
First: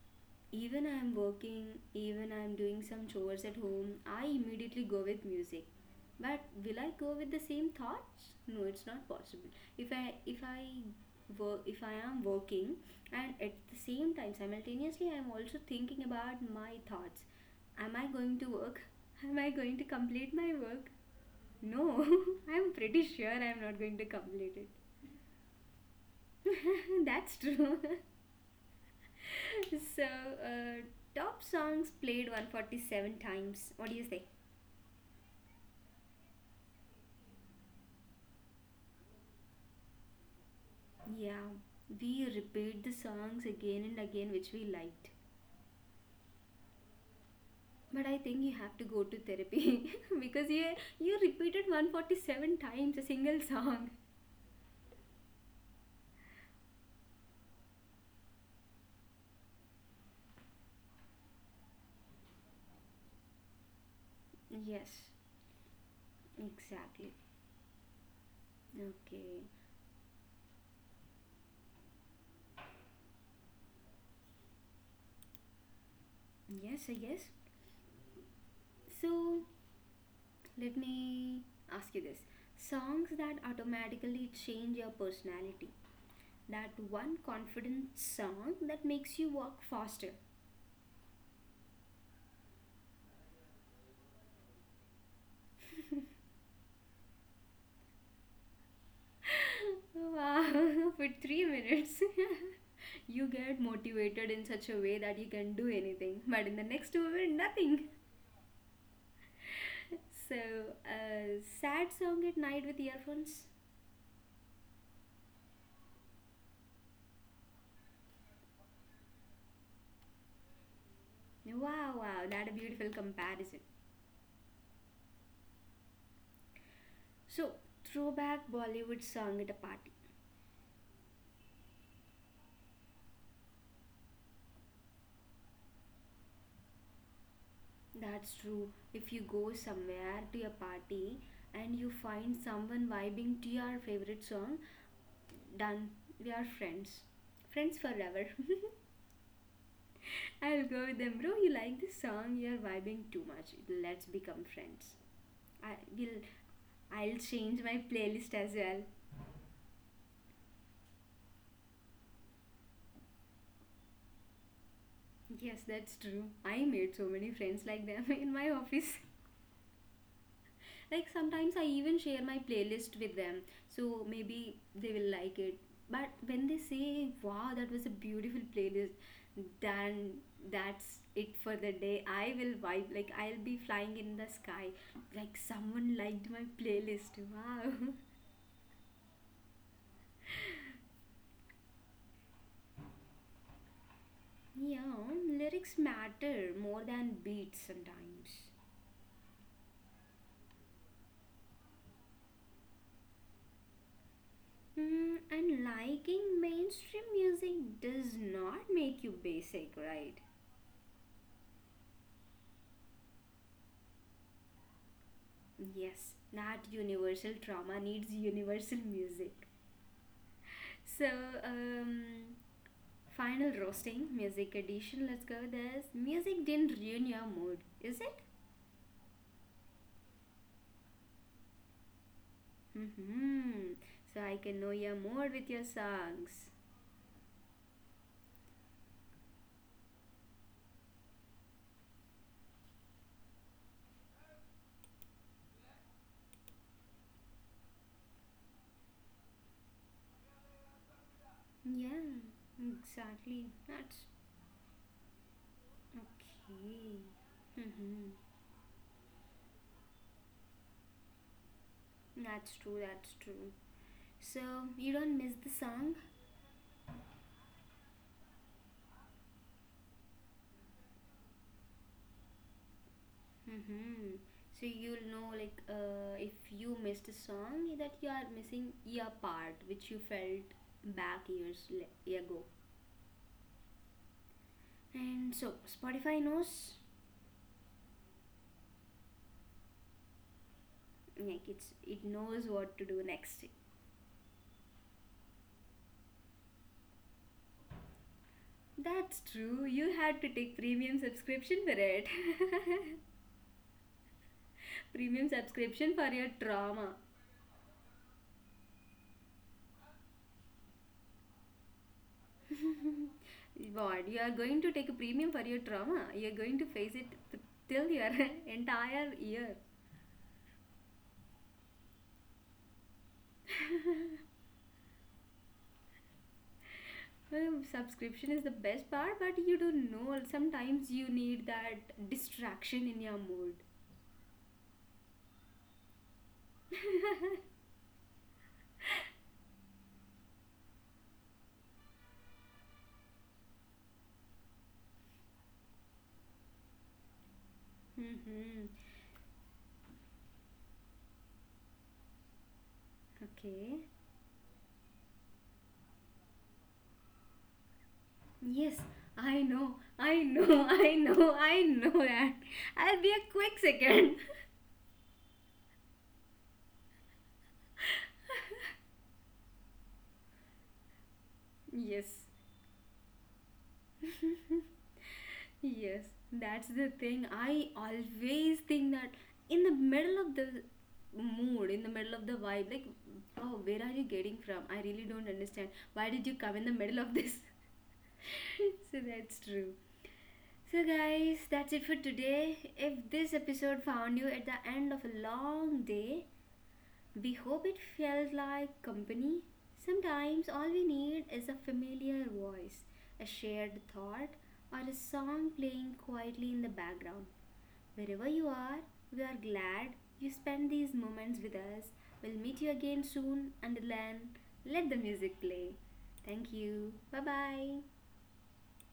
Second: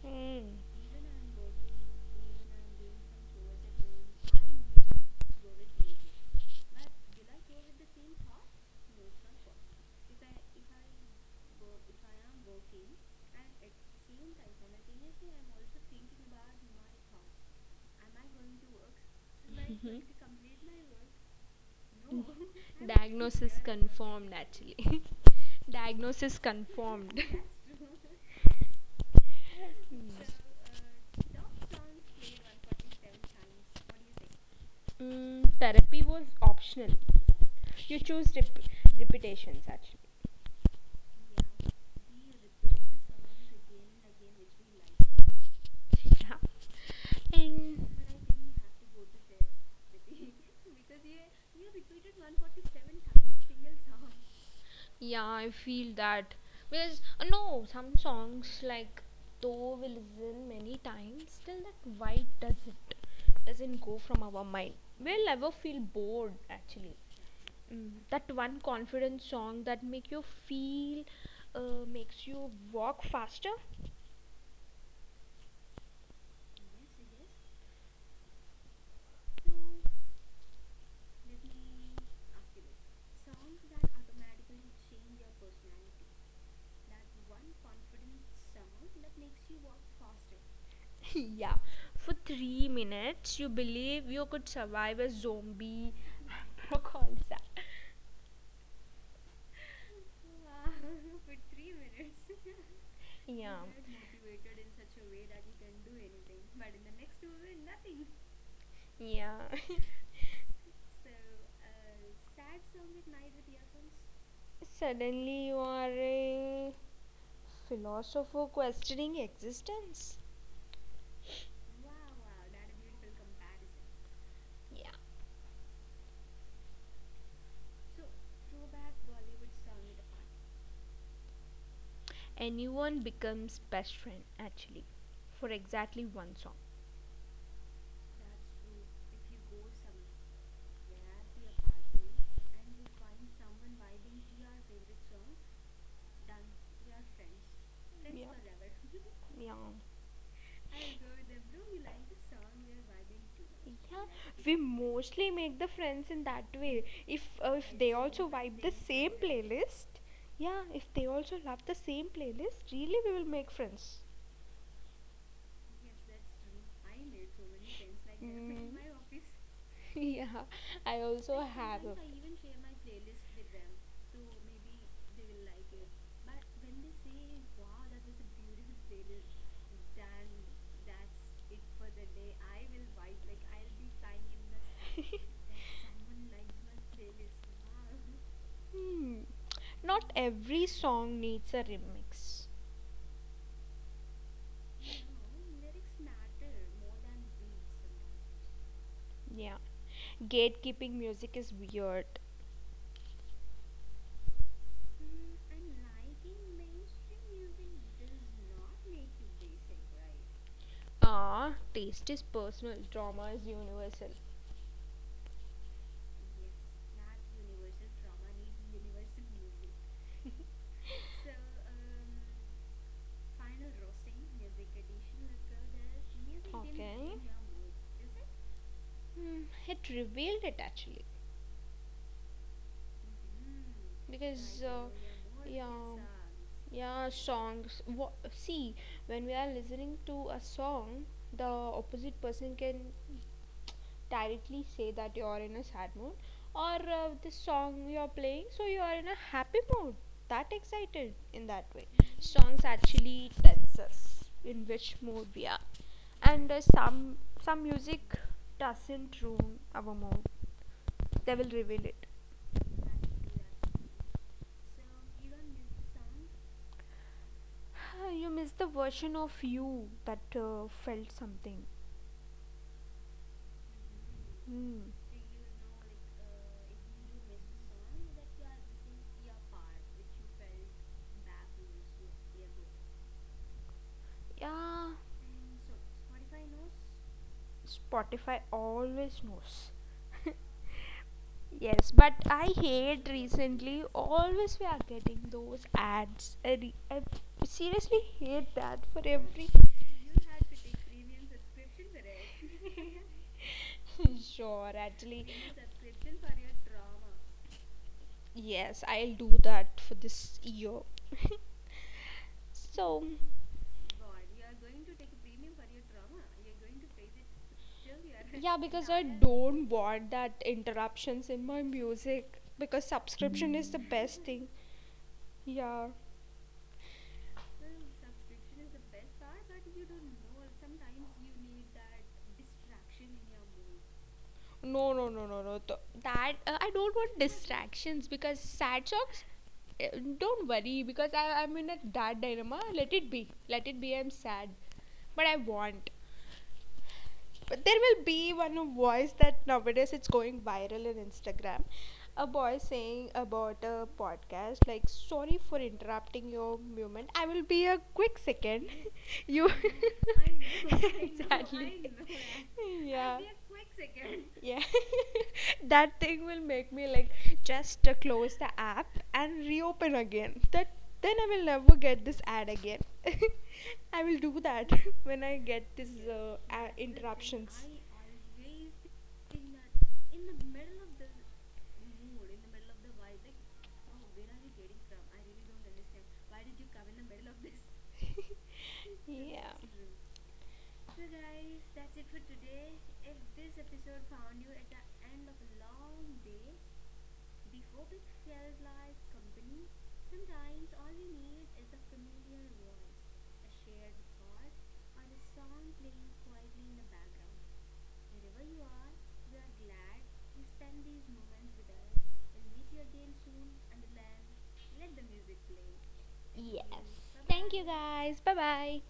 S2: Mm.
S1: Even I'm working, even I'm doing some chores at home, I immediately go with music. But will I go with the same thoughts? No, it's not possible. If I work, if I am working and at the same time simultaneously I am also thinking about my thoughts. Am I going to work? Am I going to complete my work? No, I'm pretty sure
S2: Diagnosis
S1: I'm not going to
S2: confirmed, actually.
S1: complete
S2: Diagnosis
S1: it.
S2: confirmed.
S1: That's true. so uh, Top songs played 147 times, what do you say?
S2: Mm, therapy was optional. You choose repetitions actually.
S1: Yeah, we repeat the songs again and again which we liked.
S2: Yeah. And
S1: But I think you have to go to therapy because you repeated 147 times a single song.
S2: yeah, I feel that because no, some songs like though we listen many times, still that vibe doesn't go from our mind.
S1: Yes,
S2: We'll never feel bored actually.
S1: exactly.
S2: Mm. That one confident song
S1: Okay,
S2: that makes you walk faster.
S1: yes, I guess. So let me ask you this. Songs that automatically change your personality, that one confident song that makes you walk faster.
S2: Yeah. For 3 minutes, you believe you could survive a zombie or concept.
S1: Wow, for 3 minutes, you
S2: Yeah.
S1: get motivated in such a way that you can do anything, but in the next moment, nothing.
S2: Yeah.
S1: So, a sad song at night with earphones.
S2: Suddenly, you are a philosopher questioning existence.
S1: Wow, wow, that a beautiful comparison.
S2: Yeah.
S1: So, throwback Bollywood song at a party.
S2: Anyone becomes best friend, actually, for exactly one song.
S1: That's true. If you go somewhere to a party and you find someone vibing to your favorite song, done. We are friends. Friends forever.
S2: Yeah. Yeah.
S1: I'll go with them, bro. You like this song? You're vibing too much.
S2: Yeah,
S1: Let's
S2: we
S1: become friends.
S2: mostly make the
S1: I
S2: friends in
S1: will.
S2: that way. If
S1: I'll
S2: uh, if
S1: change
S2: they
S1: my
S2: also
S1: playlist
S2: vibe
S1: as
S2: the
S1: well.
S2: same playlist, yeah, if they also love the same playlist, really we will make friends.
S1: Yes, that's true. I made so many friends like them in my
S2: Mm.
S1: office.
S2: Yeah, I
S1: Like,
S2: also
S1: sometimes
S2: have.
S1: I even share my playlist with them, so maybe they will like it. But when they say, wow, that was a beautiful playlist, then that's it for the day. I will vibe like I'll be flying in the sky, like someone liked my playlist. Wow.
S2: Hmm. Not every song needs a remix.
S1: Yeah, lyrics matter more than beats sometimes.
S2: Yeah, gatekeeping music is weird.
S1: And liking mainstream music does not make you basic, right?
S2: Ah, taste is personal, drama is universal.
S1: Yes, that universal trauma needs universal music. So, um, final roasting music edition. Let's go with this. Music didn't ruin
S2: Okay.
S1: your mood, is it?
S2: Hmm, it revealed it actually,
S1: Hmm. So I can
S2: because
S1: know your mood with
S2: yeah,
S1: your songs.
S2: yeah, songs. What, see, when we are listening to a song, the opposite person can directly say that you are in a sad mood, or the song you are playing, so you are in a happy mood. That excited in that way.
S1: Yeah,
S2: Songs actually
S1: exactly.
S2: tells
S1: That's
S2: us in which mood we are. And some
S1: true.
S2: some music
S1: Hmm.
S2: doesn't ruin our mood, they will reveal it.
S1: That's true. That's true. So you don't miss the song.
S2: You miss the version of you that felt something.
S1: Mm-hmm. So
S2: Hmm.
S1: you'll know like if you missed a song, that you are missing your part which you felt back years ago.
S2: Yeah,
S1: And so Spotify knows,
S2: Spotify always knows.
S1: like, it's
S2: Yes,
S1: it
S2: but I
S1: knows what to
S2: hate
S1: do next.
S2: recently always we are getting those ads. I seriously hate that for
S1: That's
S2: every
S1: true. You had to take premium subscription for it.
S2: sure actually.
S1: Premium subscription for your trauma.
S2: Yes, I'll do that for this year, so.
S1: What? You are going to take a premium for your trauma? You're going to face it till your
S2: Yeah, because I
S1: entire year.
S2: don't want that interruptions in my music because subscription is the best thing. Yeah.
S1: Well, subscription is the best part, but you don't know. Sometimes you need that distraction in your mood.
S2: No, no, no, no, no. That, I don't want distractions because sad songs. Don't worry, because I'm in a that dilemma. Let it be. Let it be. I'm sad, but I want. But there will be
S1: Mm-hmm.
S2: one voice that nowadays it's going viral in Instagram. A boy saying about
S1: Okay.
S2: a podcast, like, "Sorry for interrupting your movement. I will be a quick second."
S1: Yes, I
S2: You.
S1: know. I know. I know. I know
S2: Exactly.
S1: that. I'll be
S2: Yeah.
S1: a quick second.
S2: Yeah, that thing will make me like just close the app and reopen again. That, then I will never
S1: Yes,
S2: get this ad again. I will do that when I get this
S1: yes, that's the thing.
S2: interruptions.
S1: I always think that in the middle of the mood, in the middle of the vibe, like, oh, where are you getting from? I really don't understand. Why did you come in the middle of this? That's
S2: Yeah.
S1: true. So, guys, that's it for today. If this episode found you at the end of a long day, we hope it felt like company. Sometimes all we need is a familiar voice, a shared thought, or a song playing quietly in the background. Wherever you are, we are glad you spent these moments with us. We'll meet you again soon. Until then, let the music play. Thank
S2: Yes.
S1: you. Bye
S2: Thank you
S1: bye.
S2: guys. Bye bye.